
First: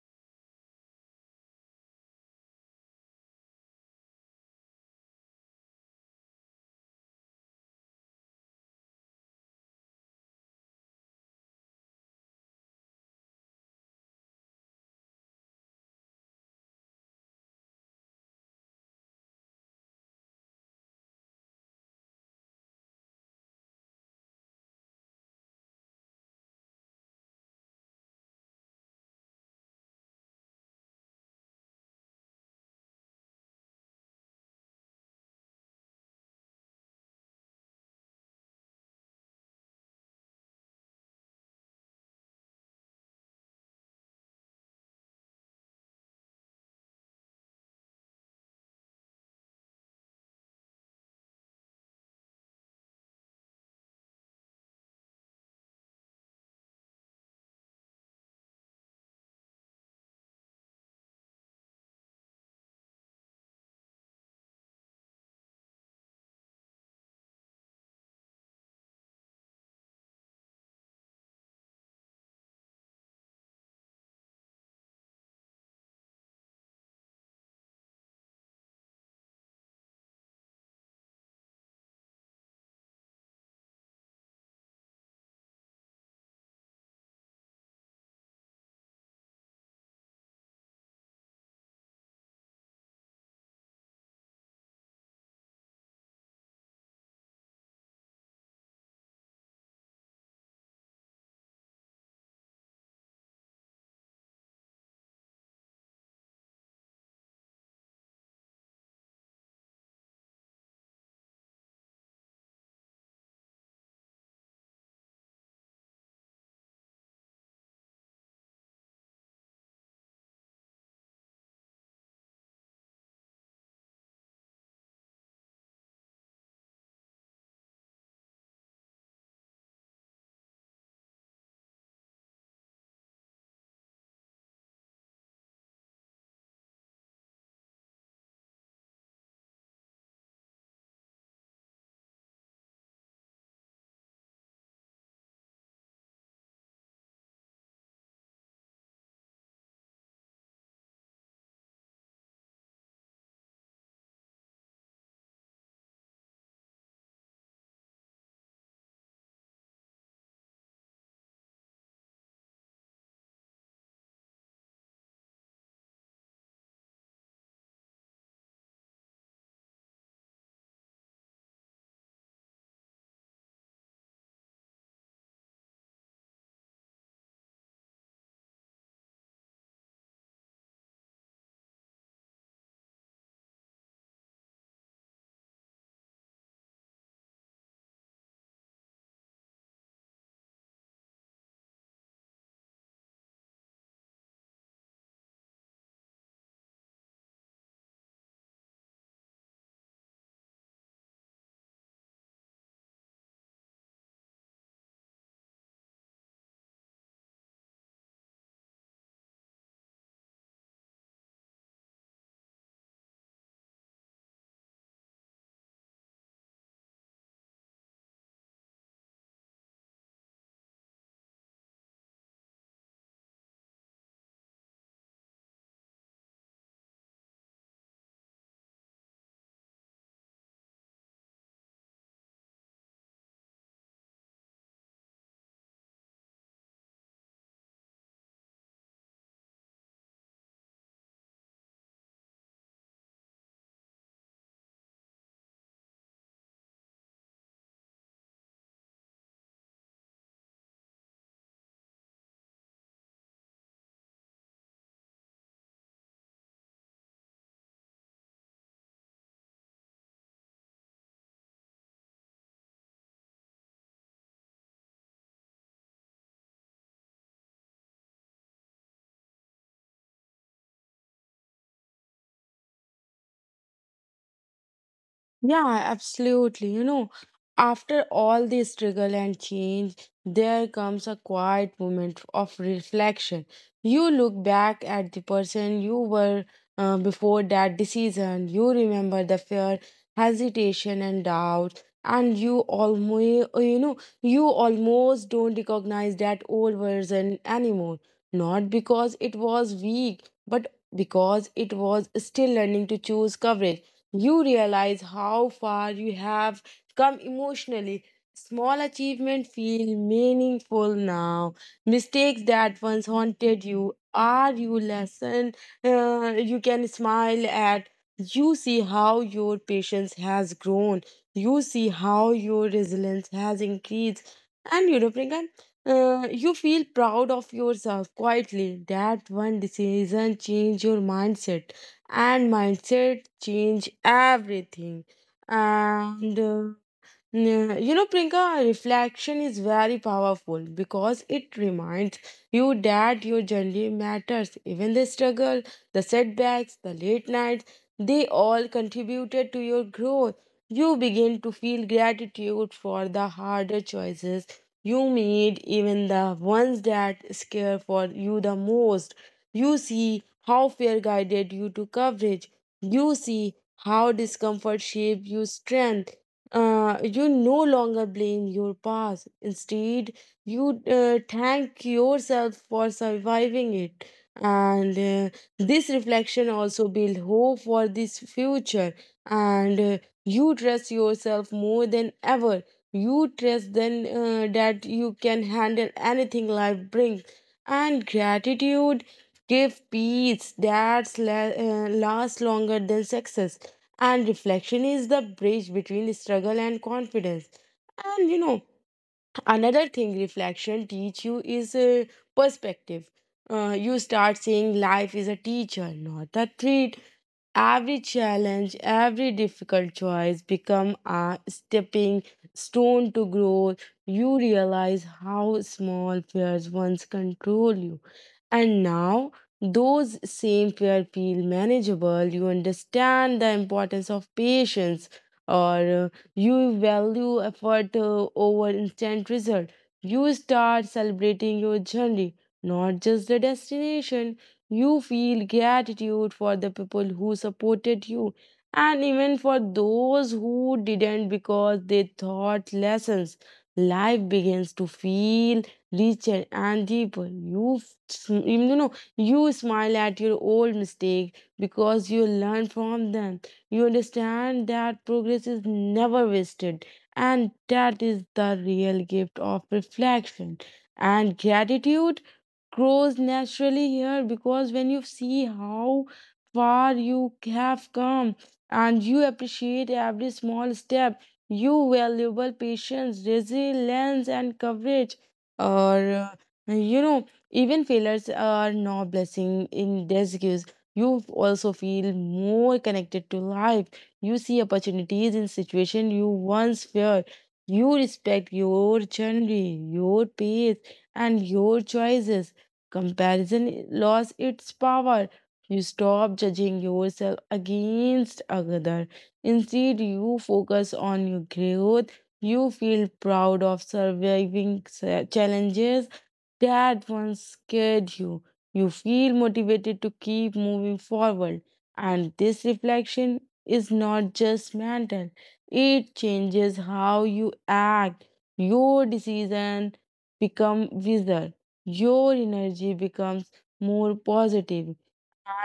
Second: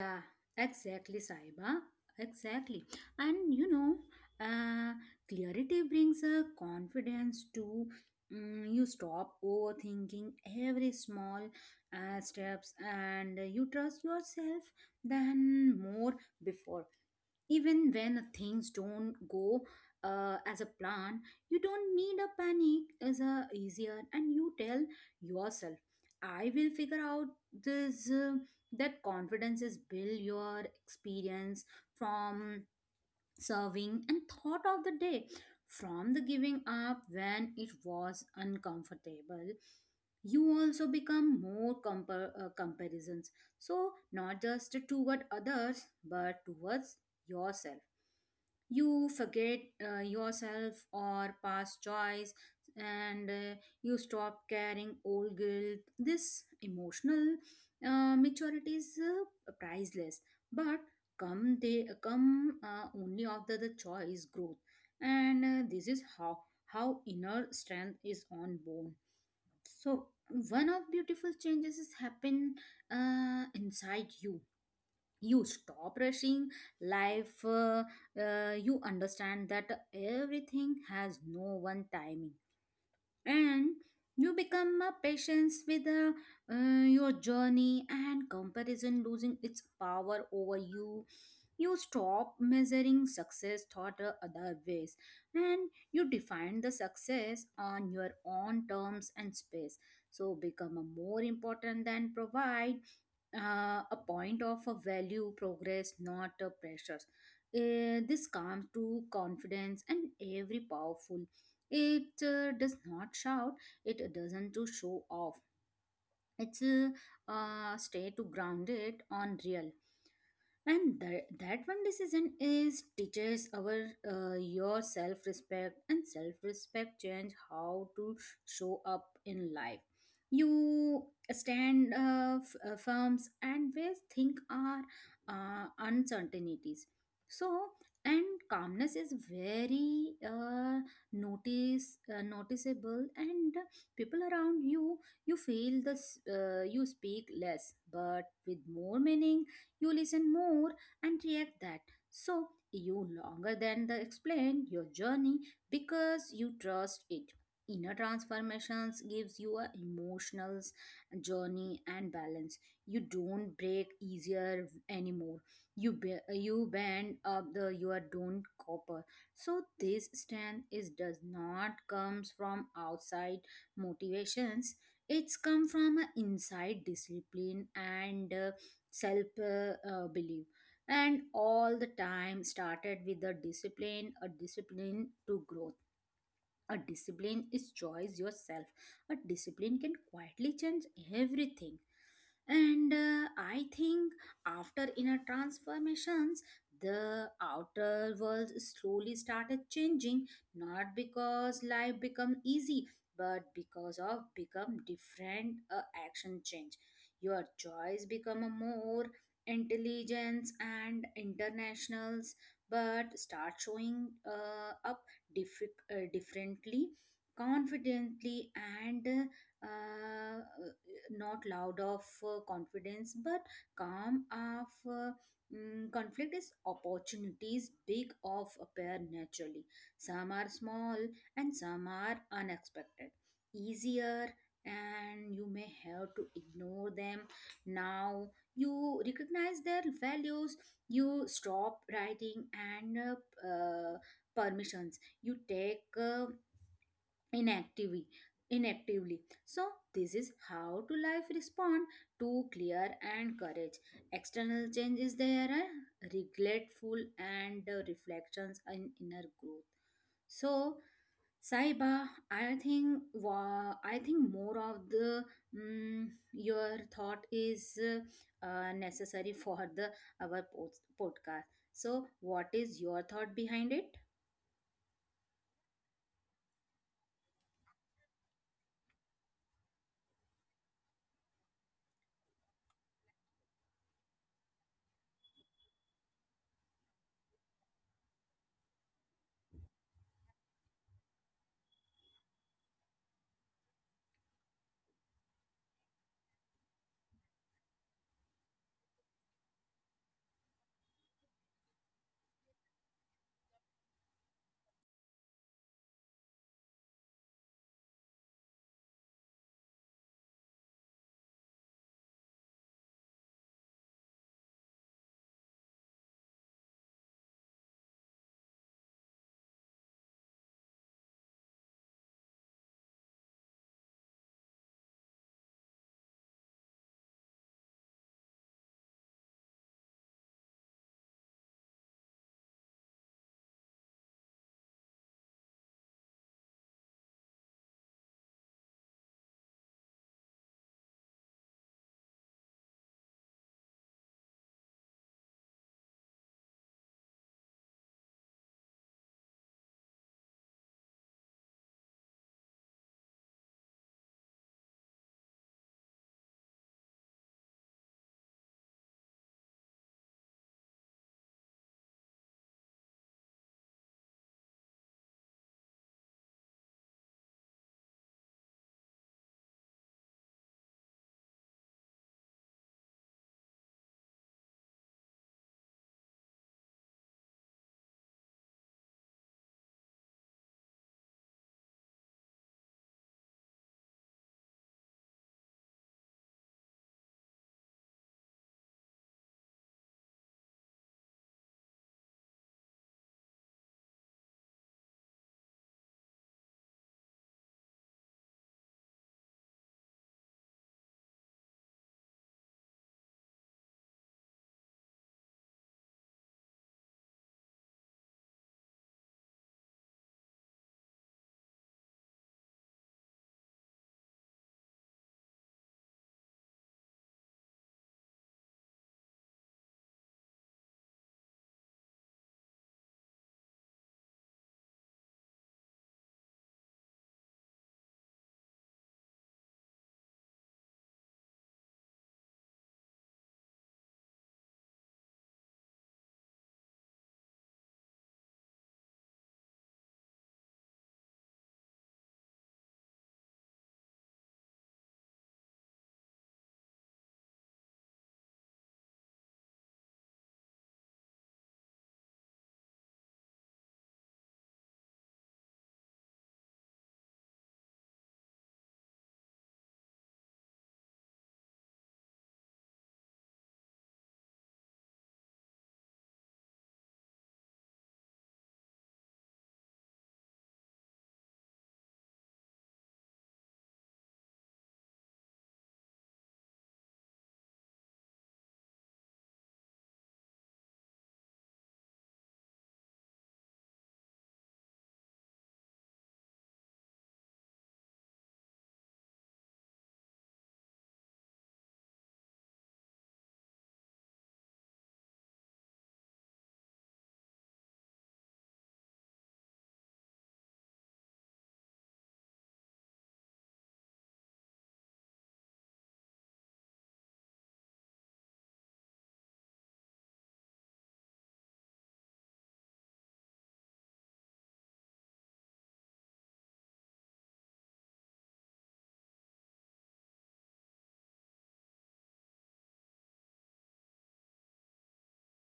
Yeah, exactly Saiba, exactly. And you know, uh, clarity brings a confidence to you stop overthinking every small steps, and you trust yourself than more before even when things don't go as a plan. You don't need a panic as a easier, and you tell yourself I will figure out this that confidence is build your experience from serving and thought of the day, from the giving up when it was uncomfortable. You also become more comparisons, so not just toward others but towards yourself. You forget yourself or past joys, and you stop carrying old guilt. This emotional maturity is priceless, but come they come only after the choice growth. And this is how inner strength is on unborn. So one of beautiful changes is happen inside you. You stop rushing life you understand that everything has no one timing, and you become a patience with your journey, and comparison losing its power over you. You stop measuring success thought other ways, and you define the success on your own terms and space. So become a more important than provide a point of a value progress, not a pressures. This comes to confidence and every powerful. It does not shout, it doesn't to show off. It's stay to grounded on real. And that one decision is teaches our your self respect, and self respect change how to show up in life. You stand firms and where think are uncertainties. So and calmness is very noticeable, and people around you you feel this you speak less but with more meaning. You listen more and react that. So you longer than the explain your journey because you trust it. Inner transformations gives you a emotional journey and balance. You don't break easier anymore. You bend up the you are don't copper. So this strength is does not comes from outside motivations. It's come from an inside discipline and self belief. And all the time started with a discipline, a discipline to growth. A discipline is choice yourself. A discipline can quietly change everything. And I think after inner transformations, the outer world slowly started changing, not because life become easy, but because of become different action change. Your choice become a more intelligence and internationals, but start showing up differently, confidently, and not loud of confidence but calm of conflict is opportunities big of appear naturally. Some are small and some are unexpected easier, and you may have to ignore them now. You recognize their values. You stop writing and permissions. You take uh, inactively, inactively. So this is how to life respond to clear and courage. External change is there are regretful and reflections and inner growth. So, Saiba, I think more of the mm your thought is necessary for the our podcast. So, what is your thought behind it? Yeah, absolutely. You know, after all this struggle and change, there comes a quiet moment of reflection. You look back at the person you were before that decision. You remember the fear, hesitation, and doubt. And you almost don't recognize that old version anymore. Not because it was weak, but because it was still learning to choose courage. You realize how far you have come emotionally. Small achievements feel meaningful now. Mistakes that once haunted you are you lesson you can smile at. You see how your patience has grown. You see how your resilience has increased. And you know, Priyanka, you feel proud of yourself quietly. That one decision changed your mindset and mindset change everything, and yeah. You know, Prinka, reflection is very powerful because it reminds you that your journey matters. Even the struggle, the setbacks, the late nights, they all contributed to your growth. You begin to feel gratitude for the harder choices you made, even the ones that scare for you the most. You see how fear guided you to coverage. You see how discomfort shaped you strength. You no longer blame your past. Instead, you thank yourself for surviving it. And this reflection also builds hope for this future. And You trust yourself more than ever. You trust then that you can handle anything life brings. And gratitude give peace that lasts longer than success, and reflection is the bridge between struggle and confidence. And you know, another thing reflection teach you is perspective. You start seeing life is a teacher not a treat. Every challenge, every difficult choice become a stepping stone to growth. You realize how small fears once control you. And now those same fear feel manageable. You understand the importance of patience or you value effort over instant result. You start celebrating your journey, not just the destination. You feel gratitude for the people who supported you and even for those who didn't because they thought lessons. Life begins to feel richer and deeper. You know, you smile at your old mistake because you learn from them. You understand that progress is never wasted, and that is the real gift of reflection and gratitude grows naturally here because when you see how far you have come and you appreciate every small step, you valuable patience, resilience, and coverage. Or, even failures are no blessing in disguise. You also feel more connected to life. You see opportunities in situation you once feared. You respect your journey, your pace, and your choices. Comparison lost its power. You stop judging yourself against another. Instead, you focus on your growth. You feel proud of surviving challenges that once scared you. You feel motivated to keep moving forward. And this reflection is not just mental, it changes how you act. Your decision become wiser, your energy becomes more positive,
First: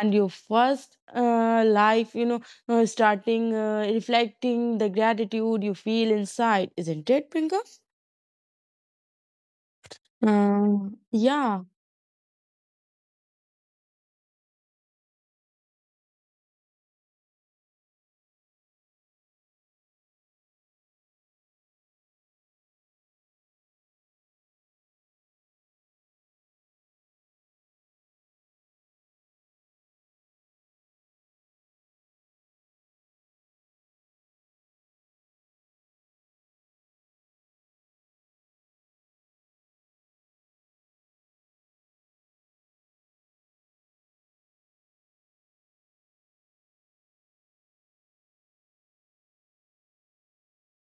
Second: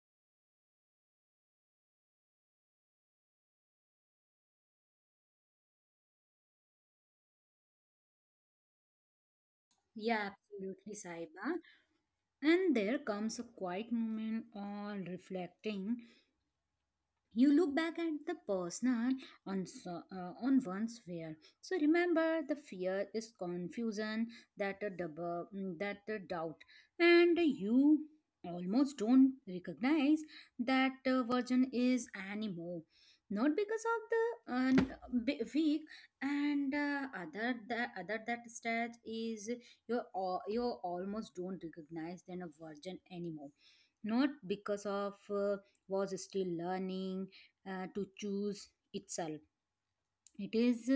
and your first life, you know, starting reflecting the gratitude you feel inside, isn't it, Prinka? Yeah, absolutely, Saiba. Yeah. And there comes a quiet moment on reflecting. You look back at the person on so, on one's fear, so remember the fear is confusion that a double that a doubt, and you almost don't recognize that version is anymore. Not because of the weak, and other that stage is you almost don't recognize then a version anymore, not because of was still learning to choose itself. It is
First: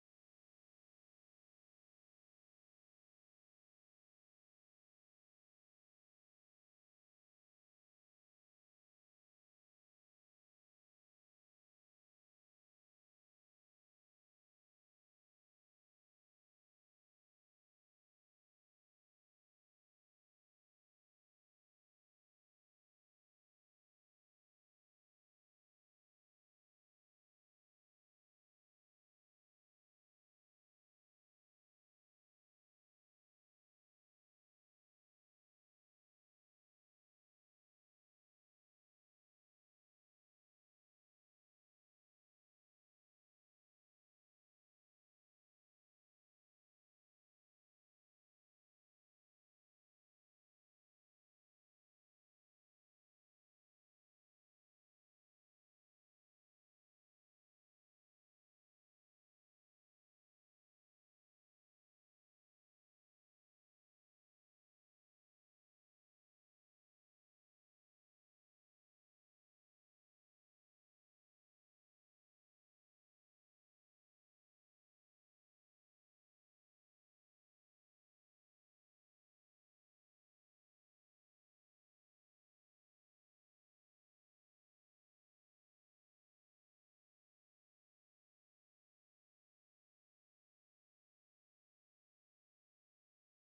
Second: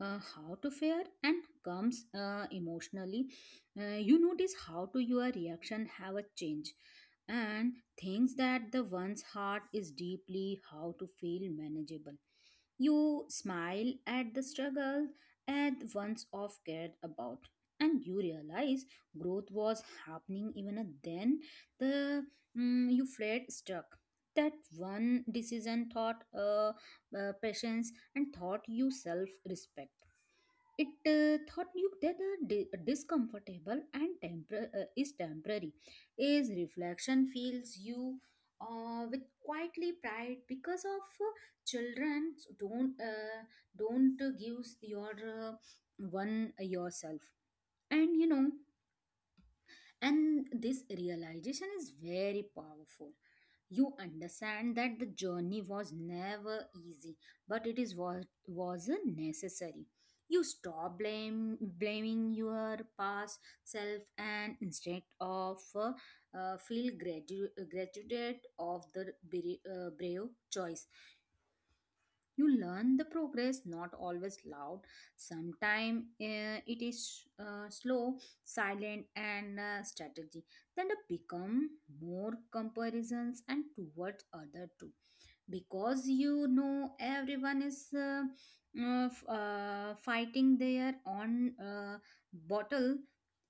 how to fare, and comes emotionally. You notice how to your reaction have a change, and things that the one's heart is deeply how to feel manageable. You smile at the struggle at once of cared about, and you realize growth was happening even then. The you fled stuck that one decision thought patience, and taught you self respect. It taught you that the discomfortable and is temporary. Is reflection fills you with quietly pride because of children don't give your one yourself. And you know, and this realization is very powerful. You understand that the journey was never easy, but it is was wasn't necessary. You stop blame blaming your past self, and instead of feel gratitude of the brave choice. You learn the progress not always loud, sometimes it is slow, silent, and strategy. Then the become more comparisons and towards other too, because you know everyone is fighting their own bottle.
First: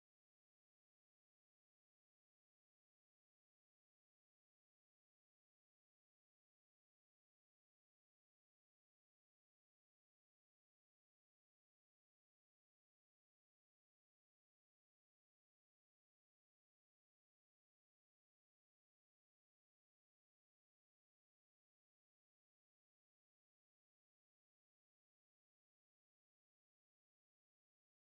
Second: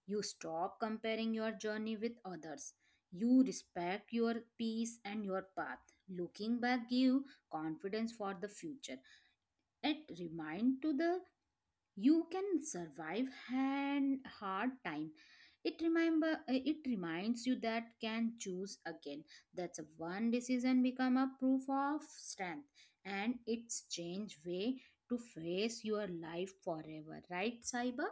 You stop comparing your journey with others. You respect your peace and your path. Looking back give confidence for the future. It remind to the you can survive and hard time. It remember it reminds you that can choose again. That's a one decision become a proof of strength, and it's change way to face your life forever, right Saiba?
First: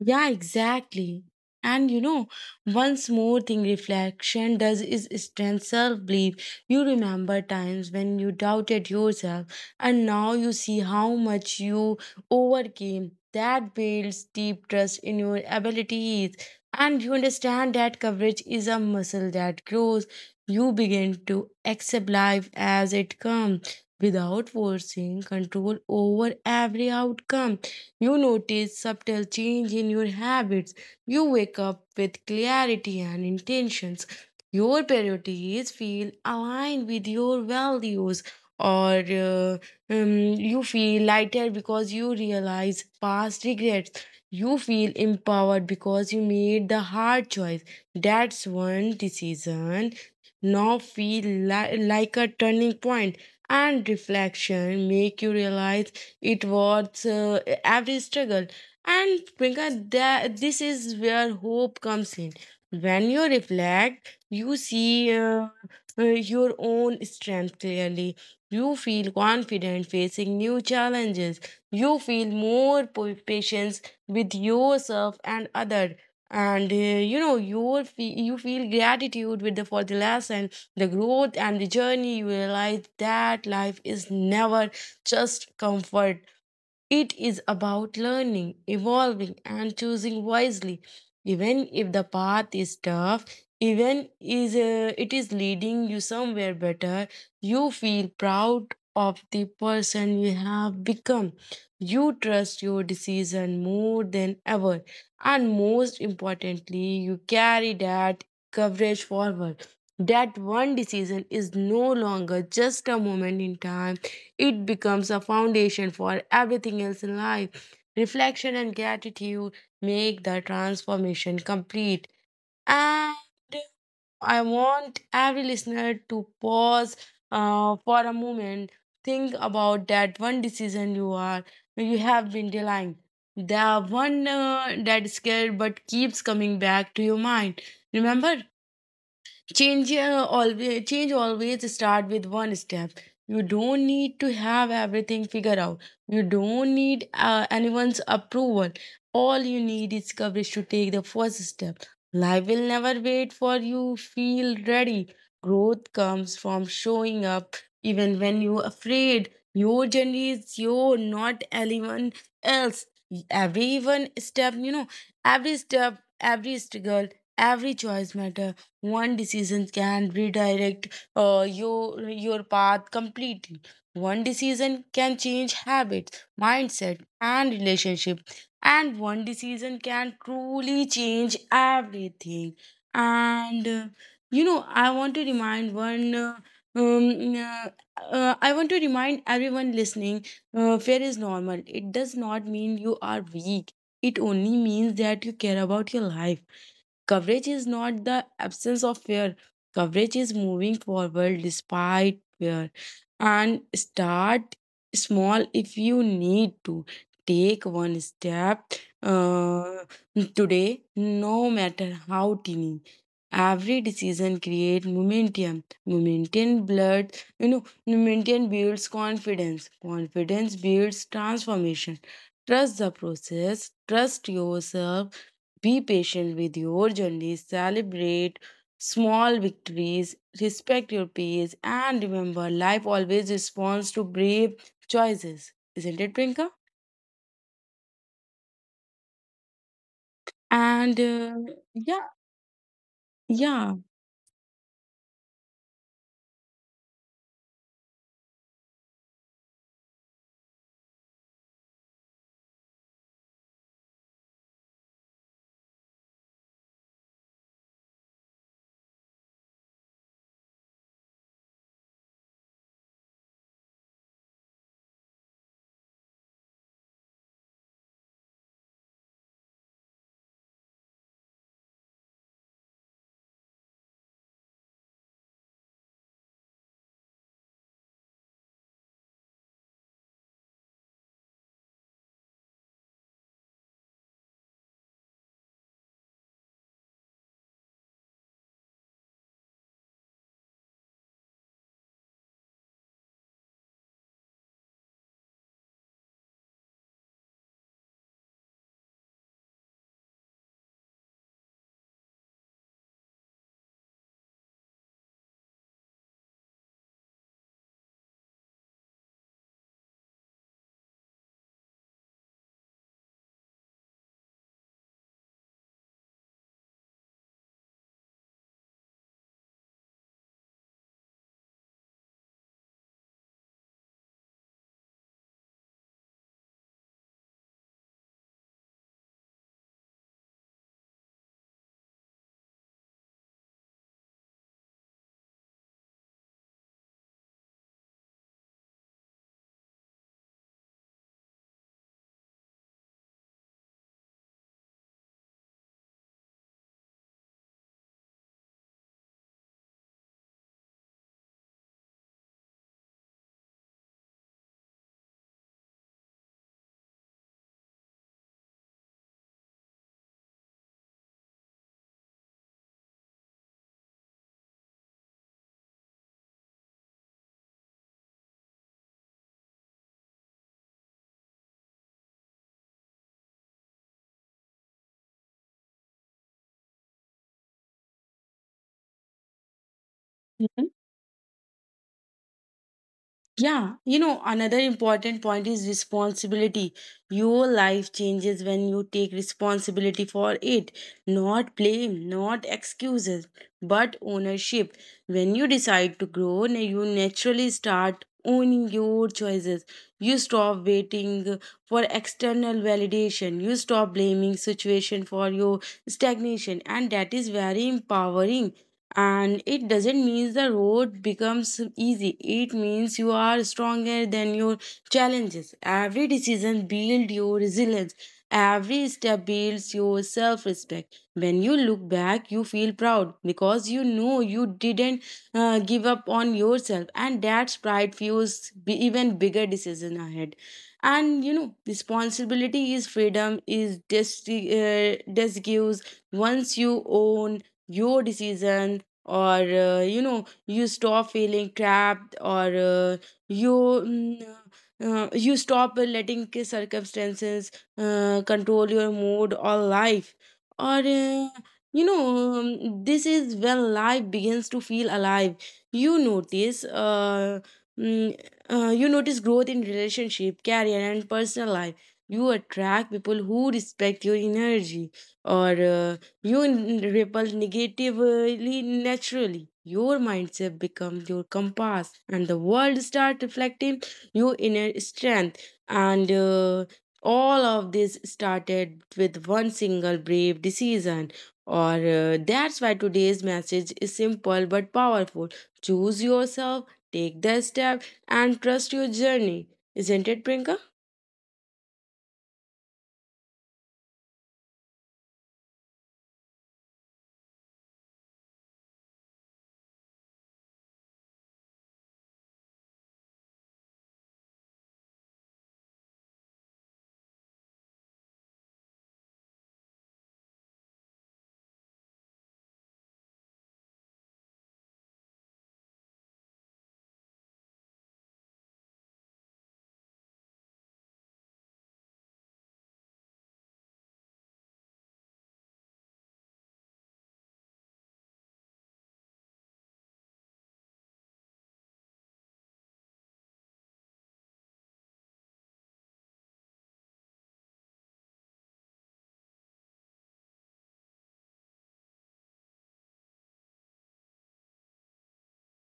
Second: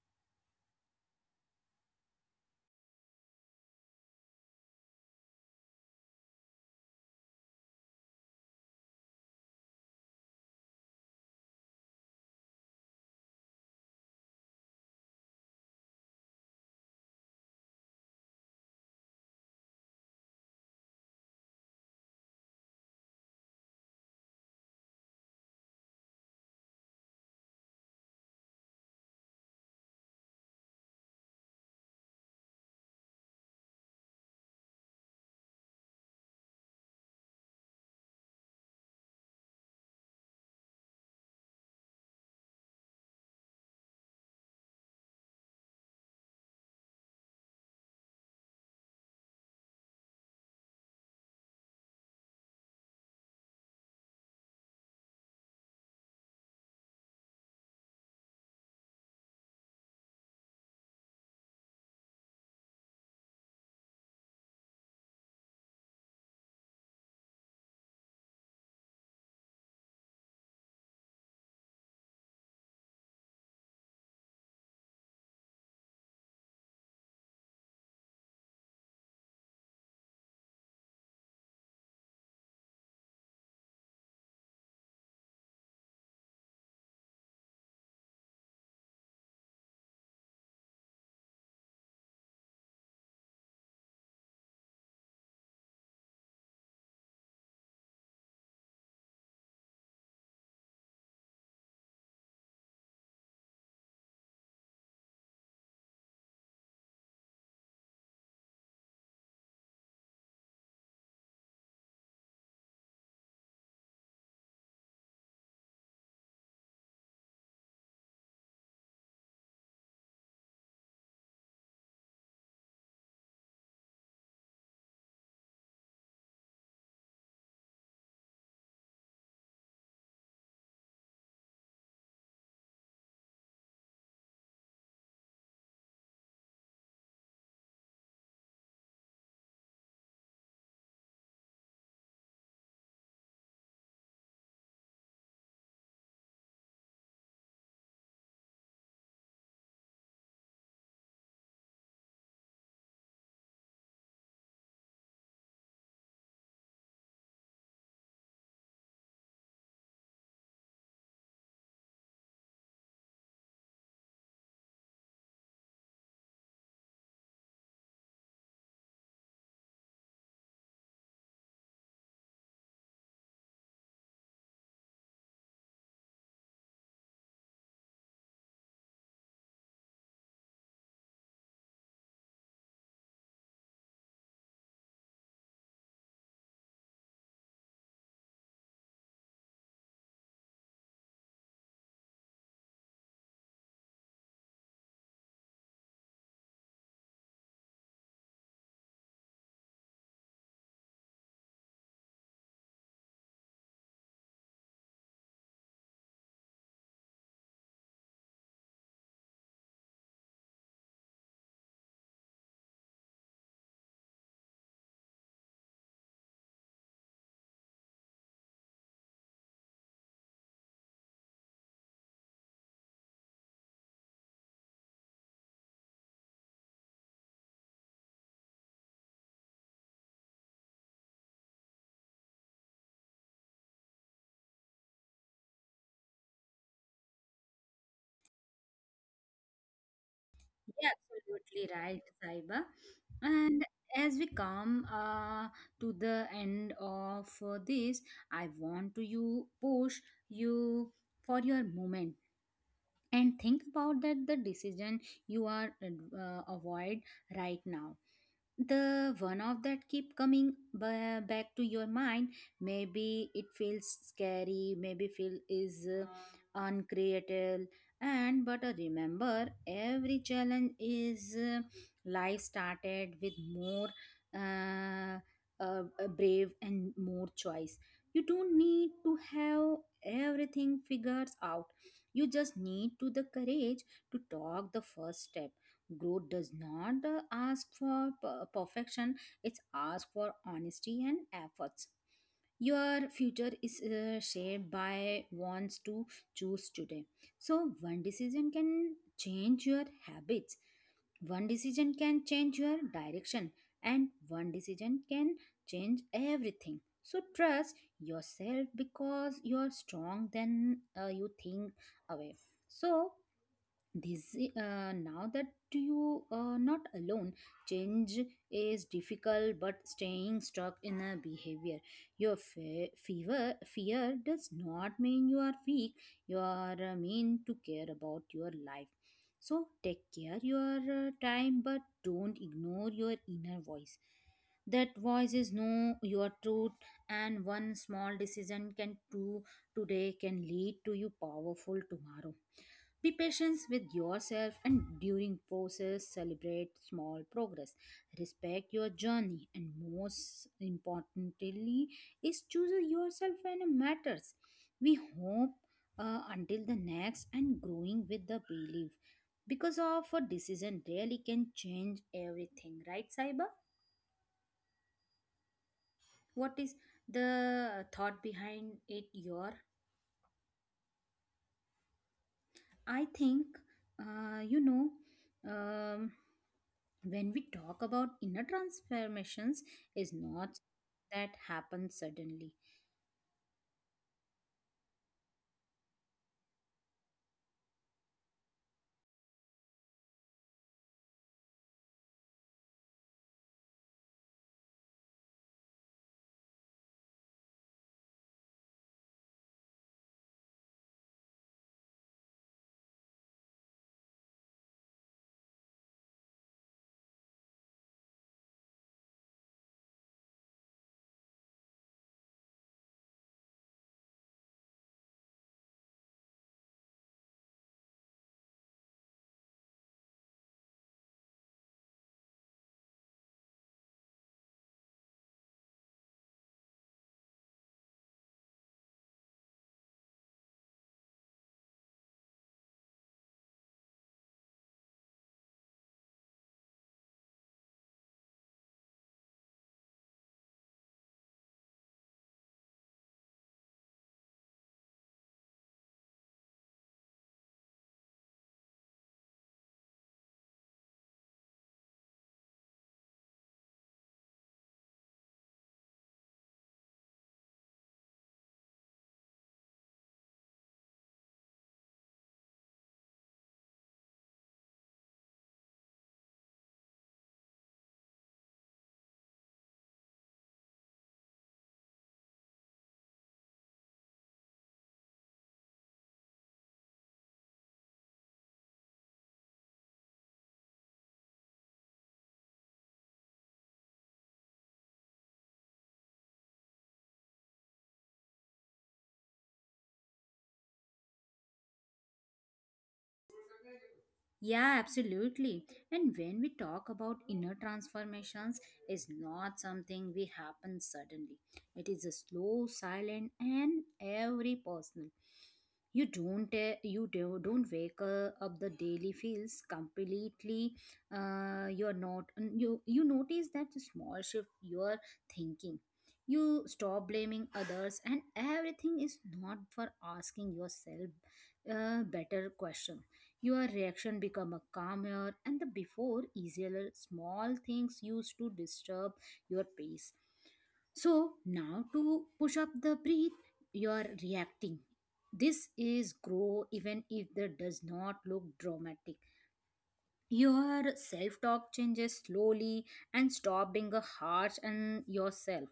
Yeah, exactly. And you know, one more thing reflection does is strengthen self belief. You remember times when you doubted yourself, and now you see how much you overcame. That builds deep trust in your abilities, and you understand that coverage is a muscle that grows. You begin to accept life as it comes without forcing control over every outcome. You notice subtle change in your habits. You wake up with clarity and intentions. Your priorities feel aligned with your values, or um, you feel lighter because you realize past regrets. You feel empowered because you made the hard choice. That's one decision. Now feel like a turning point, and reflection make you realize it was every struggle. And Priyanka, that, this is where hope comes in. When you reflect, you see your own strength clearly. You feel confident facing new challenges. You feel more patience with yourself and other. And you know you feel gratitude with the for the lesson, the growth and the journey. You realize that life is never just comfort. It is about learning, evolving, and choosing wisely. Even if the path is tough, even is it is leading you somewhere better, you feel proud of the person you have become. You trust your decision more than ever, and most importantly, you carry that coverage forward. That one decision is no longer just a moment in time. It becomes a foundation for everything else in life. Reflection and gratitude make the transformation complete. And I want every listener to pause for a moment. Think about that one decision you have been delaying. The one that is scared but keeps coming back to your mind. Remember, change always start with one step. You don't need to have everything figured out. You don't need anyone's approval. All you need is courage to take the first step. Life will never wait for you feel ready. Growth comes from showing up even when you're afraid. Your journey is your not anyone else. Everyone step, you know, every step, every struggle, every choice matter. One decision can redirect your path completely. One decision can change habits, mindset, and relationship. And one decision can truly change everything. And you know, I want to remind one. Um, uh, I want to remind everyone listening: fear is normal. It does not mean you are weak. It only means that you care about your life. Coverage is not the absence of fear. Coverage is moving forward despite fear. And start small if you need to. Take one step uh, today, no matter how tiny. Every decision creates momentum. Momentum builds confidence. Confidence builds transformation. Trust the process. Trust yourself, be patient with your journey, celebrate small victories, respect your pace, and remember life always responds to brave choices. Isn't it, Prinka? Yeah, And absolutely right, Yeah, Saiba. And yeah. as we come to the end of this, I want to you push you for your moment and think about that the decision you are avoid right now. The one of that keep coming back to your mind. Maybe it feels scary, maybe feel is uncreative. And but remember, every challenge is life started with more uh, brave and more choice. You don't need to have everything figures out. You just need to the courage to talk the first step. Growth does not ask for perfection. It's ask for honesty and efforts. Your future is shaped by wants to choose today. So one decision can change your habits, one decision can change your direction, and one decision can change everything. So trust yourself because you're strong than you think away. So this now that you are not alone. Change is difficult, but staying stuck in a behavior. Your fe- fever fear does not mean you are weak. You are mean to care about your life. So take care your time, but don't ignore your inner voice. That voice is know your truth, and one small decision can do today can lead to you powerful tomorrow. Be patient with yourself and during process celebrate small progress. Respect your journey, and most importantly is choose yourself when it matters. We hope until the next and growing with the belief, because of a decision really can change everything, right cyber. What is the thought behind it your I think, you know, um, when we talk about inner transformations, is not Mm-hmm. that happens suddenly. Yeah, you know, another important point is responsibility. Your life changes when you take responsibility for it. Not blame, not excuses, but ownership. When you decide to grow, you naturally start owning your choices. You stop waiting for external validation. You stop blaming situation for your stagnation, and that is very empowering, and it doesn't mean the road becomes easy. It means you are stronger than your challenges. Every decision builds your resilience. Every step builds your self-respect. When you look back, you feel proud because you know you didn't give up on yourself, and that pride fuels even bigger decision ahead. And you know, responsibility is freedom. Gives, once you own your decision. Or You know, you stop feeling trapped you mm, you stop letting circumstances control your mood or life. Or you know This is when life begins to feel alive. you notice uh, mm, you notice growth in relationship, career, and personal life. You attract people who respect your energy or you repel negatively naturally. Your mindset becomes your compass, and the world start reflecting your inner strength. And All of this started with one single brave decision. Or That's why today's message is simple but powerful. Choose yourself, take the step, and trust your journey. Isn't it, Prinka? Yeah, absolutely. And when we talk about inner transformations, is not something we happen suddenly. It is a slow, silent, and every personal. You don't don't wake up the daily feels completely. You're not you you notice that small shift you're thinking. You stop blaming others, and everything is not for asking yourself a better question. Your reaction become a calmer and the before easier. Small things used to disturb your pace. So now to push up the breath, you are reacting. This is grow even if that does not look dramatic. Your self-talk changes slowly and stop being a harsh on yourself.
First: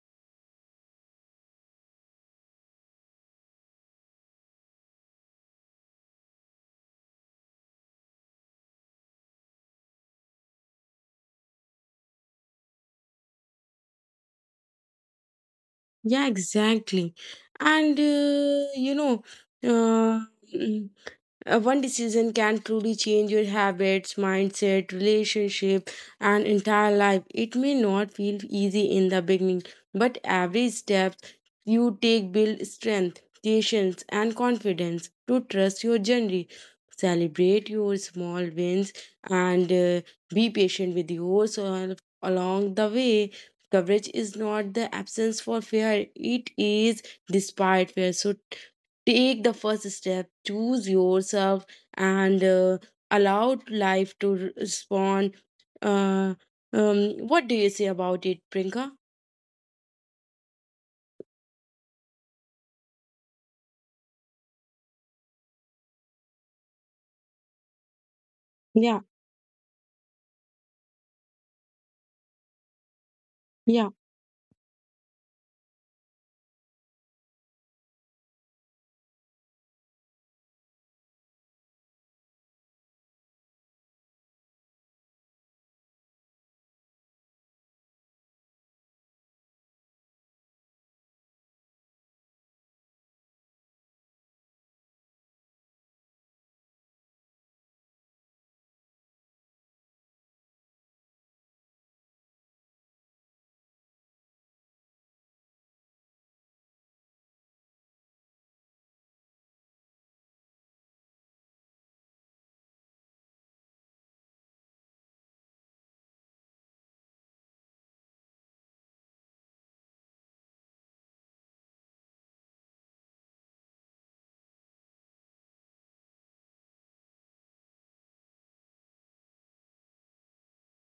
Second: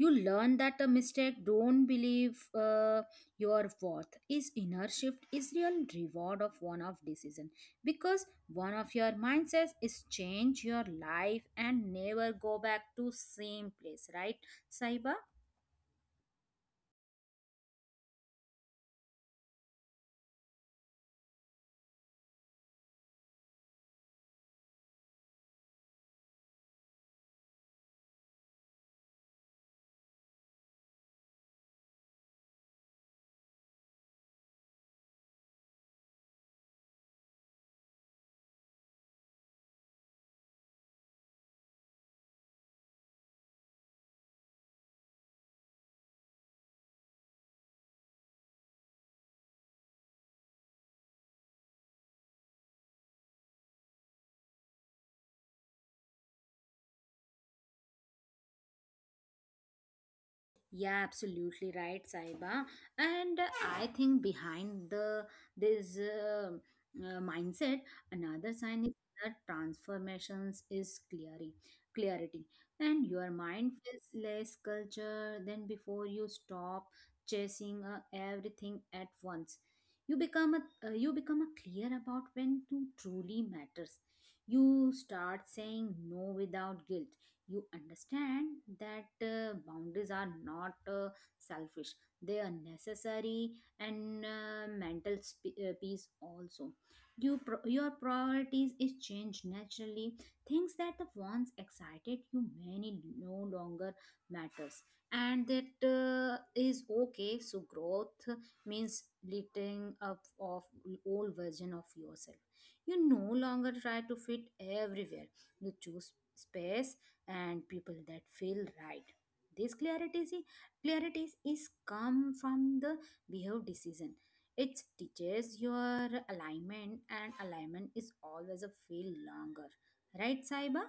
You learn that a mistake don't believe your worth is inner shift is real reward of one of decision, because one of your mindsets is change your life and never go back to same place, right Saiba? Yeah, exactly. And you know. Uh, One decision can truly change your habits, mindset, relationship, and entire life. It may not feel easy in the beginning, but every step you take builds strength, patience, and confidence to trust your journey. Celebrate your small wins and be patient with yourself along the way. Coverage is not the absence for fear, it is despite fear. So take the first step, choose yourself, and allow life to respond. uh, um, what do you say about it, prinka? Yeah, absolutely right, Saiba. And I think behind the this mindset, another sign is Yeah, that transformations is clarity, and your mind yeah. feels less culture than before. You stop chasing everything at once. You become a you become a clear about when to truly matters. You start saying no without guilt. You understand that boundaries are not selfish, they are necessary and peace also. Your priorities is changed naturally. Things that the once excited you many no longer matters, and that is okay. So growth means letting up of old version of yourself. You no longer try to fit everywhere. You choose space and people that feel right. This clarity is come from the behavior decision. It teaches your alignment, and alignment is always a feel longer. Right, Saiba?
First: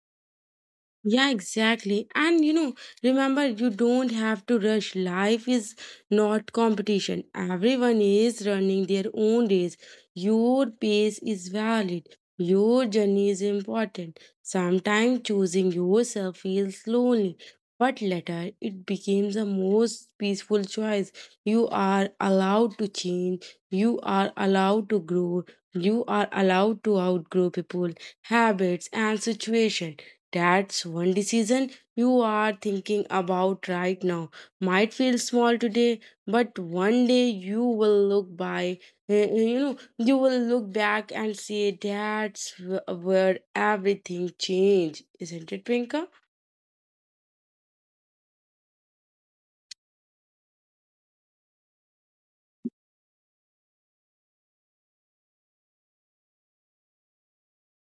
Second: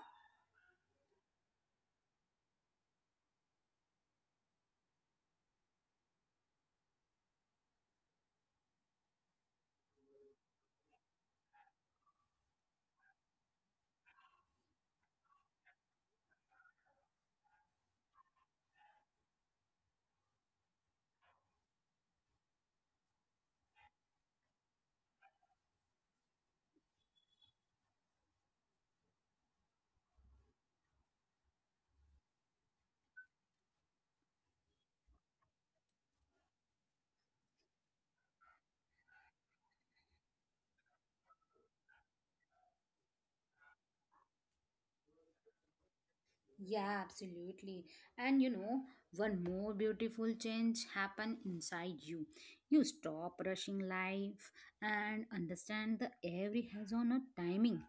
Yeah, exactly. And you know, remember, you don't have to rush. Life is not competition. Everyone is running their own race. Your pace is valid. Your journey is important. Sometimes choosing yourself feels lonely, but later it becomes the most peaceful choice. You are allowed to change. You are allowed to grow. You are allowed to outgrow people, habits, and situation. That's one decision you are thinking about right now. Might feel small today, but one day you will look by, you know, you will look back and say that's where everything changed, isn't it, Pinka? Yeah, absolutely. And you know, one more beautiful change happen inside you. You stop rushing life and understand that every has on a timing.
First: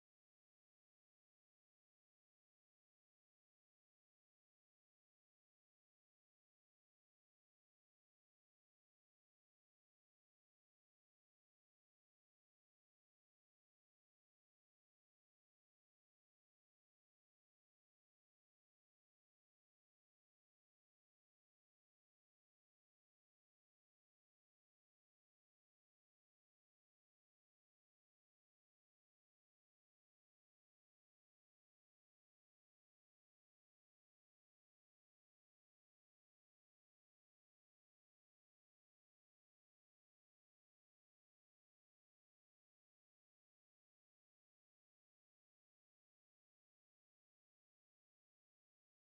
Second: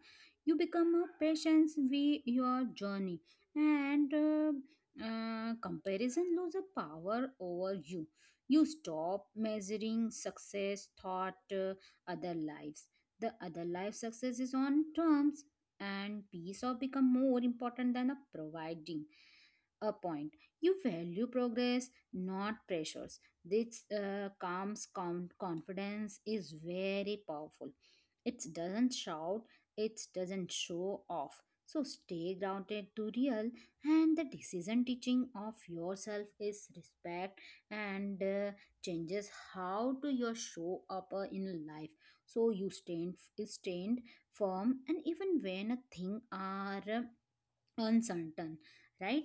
You become a patient with your journey, and comparison lose a power over you. You stop measuring success, thought, other lives. The other life success is on terms, and peace of become more important than a providing a point. You value progress, not pressures. This confidence is very powerful. It doesn't shout, it doesn't show off. So stay grounded to real, and the decision teaching of yourself is respect, and changes how to your show up in life. So you stand firm, and even when a thing are uncertain, right,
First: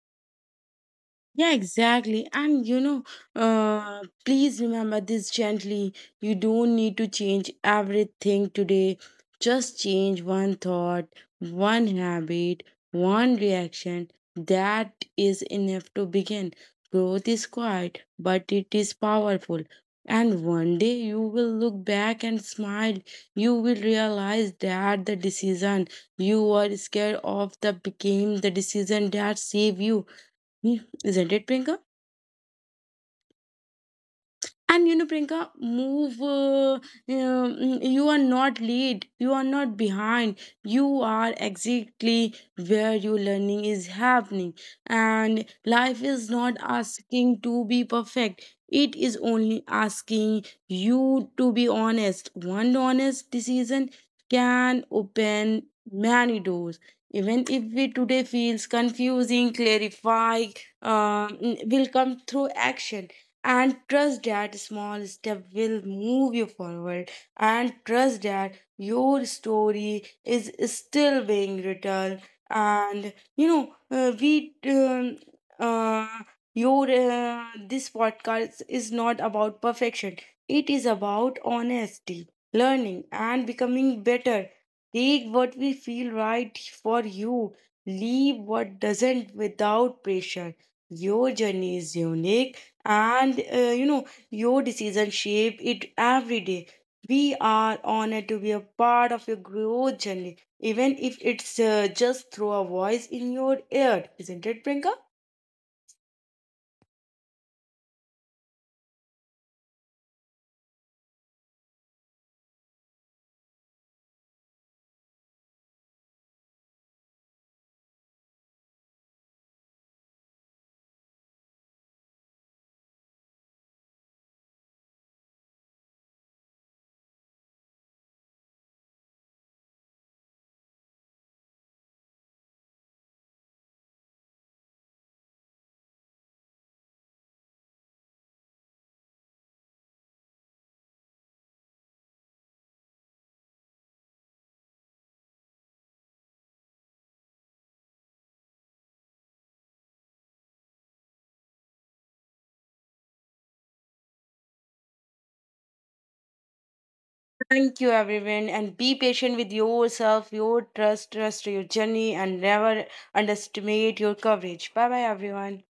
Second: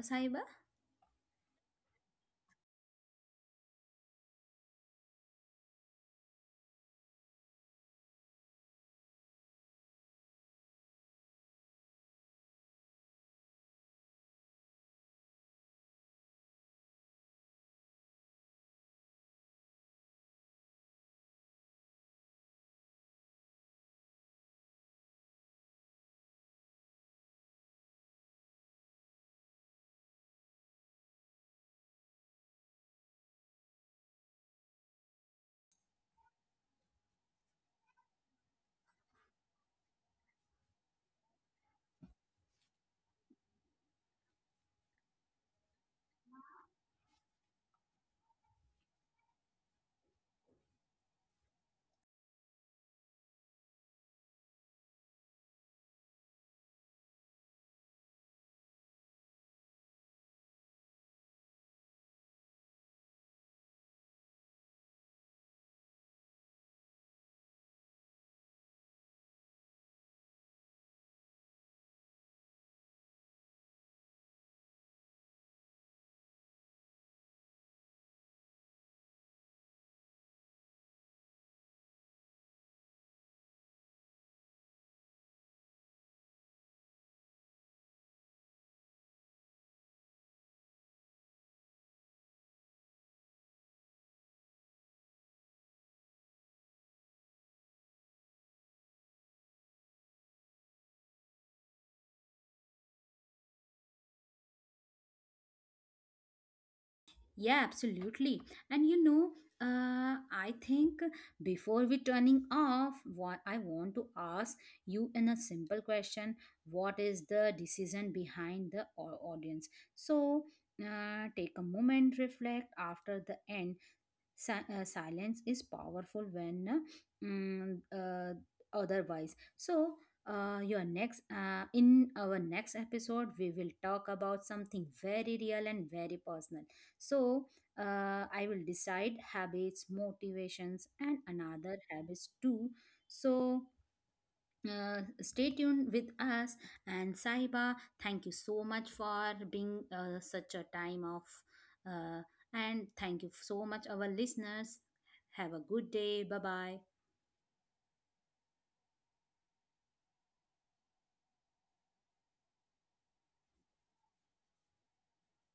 Saiba? Yeah, exactly. And you know, please remember this gently. You don't need to change everything today. Just change one thought, one habit, one reaction. That is enough to begin. Growth is quiet, but it is powerful. And one day you will look back and smile. You will realize that the decision you were scared of the became the decision that saved you. Isn't it, Prinka? And you know, Prinka, move. You are not late. You are not behind. You are exactly where your learning is happening. And life is not asking to be perfect. It is only asking you to be honest. One honest decision can open many doors. Even if we today feels confusing, clarify will come through action, and trust that small step will move you forward, and trust that your story is still being written. And you know we uh, your This podcast is not about perfection. It is about honesty, learning, and becoming better. Take what we feel right for you, leave what doesn't without pressure. Your journey is unique, and you know, your decision shape it every day. We are honored to be a part of your growth journey even if it's just through a voice in your ear. Isn't it, Prinka? Yeah, absolutely. And you know, I think before we turning off, what I want to ask you in a simple question: What is the decision behind the audience? So, take a moment, reflect after the end. Silence is powerful when otherwise. So your next in our next episode we will talk about something very real and very personal. So I will decide habits, motivations, and another habits too. So stay tuned with us. And Saiba, thank you so much for being such a time of uh, and thank you so much our listeners. Have a good day, bye bye. Thank you everyone and be patient with yourself, your trust to your journey, and never underestimate your coverage. Bye bye everyone.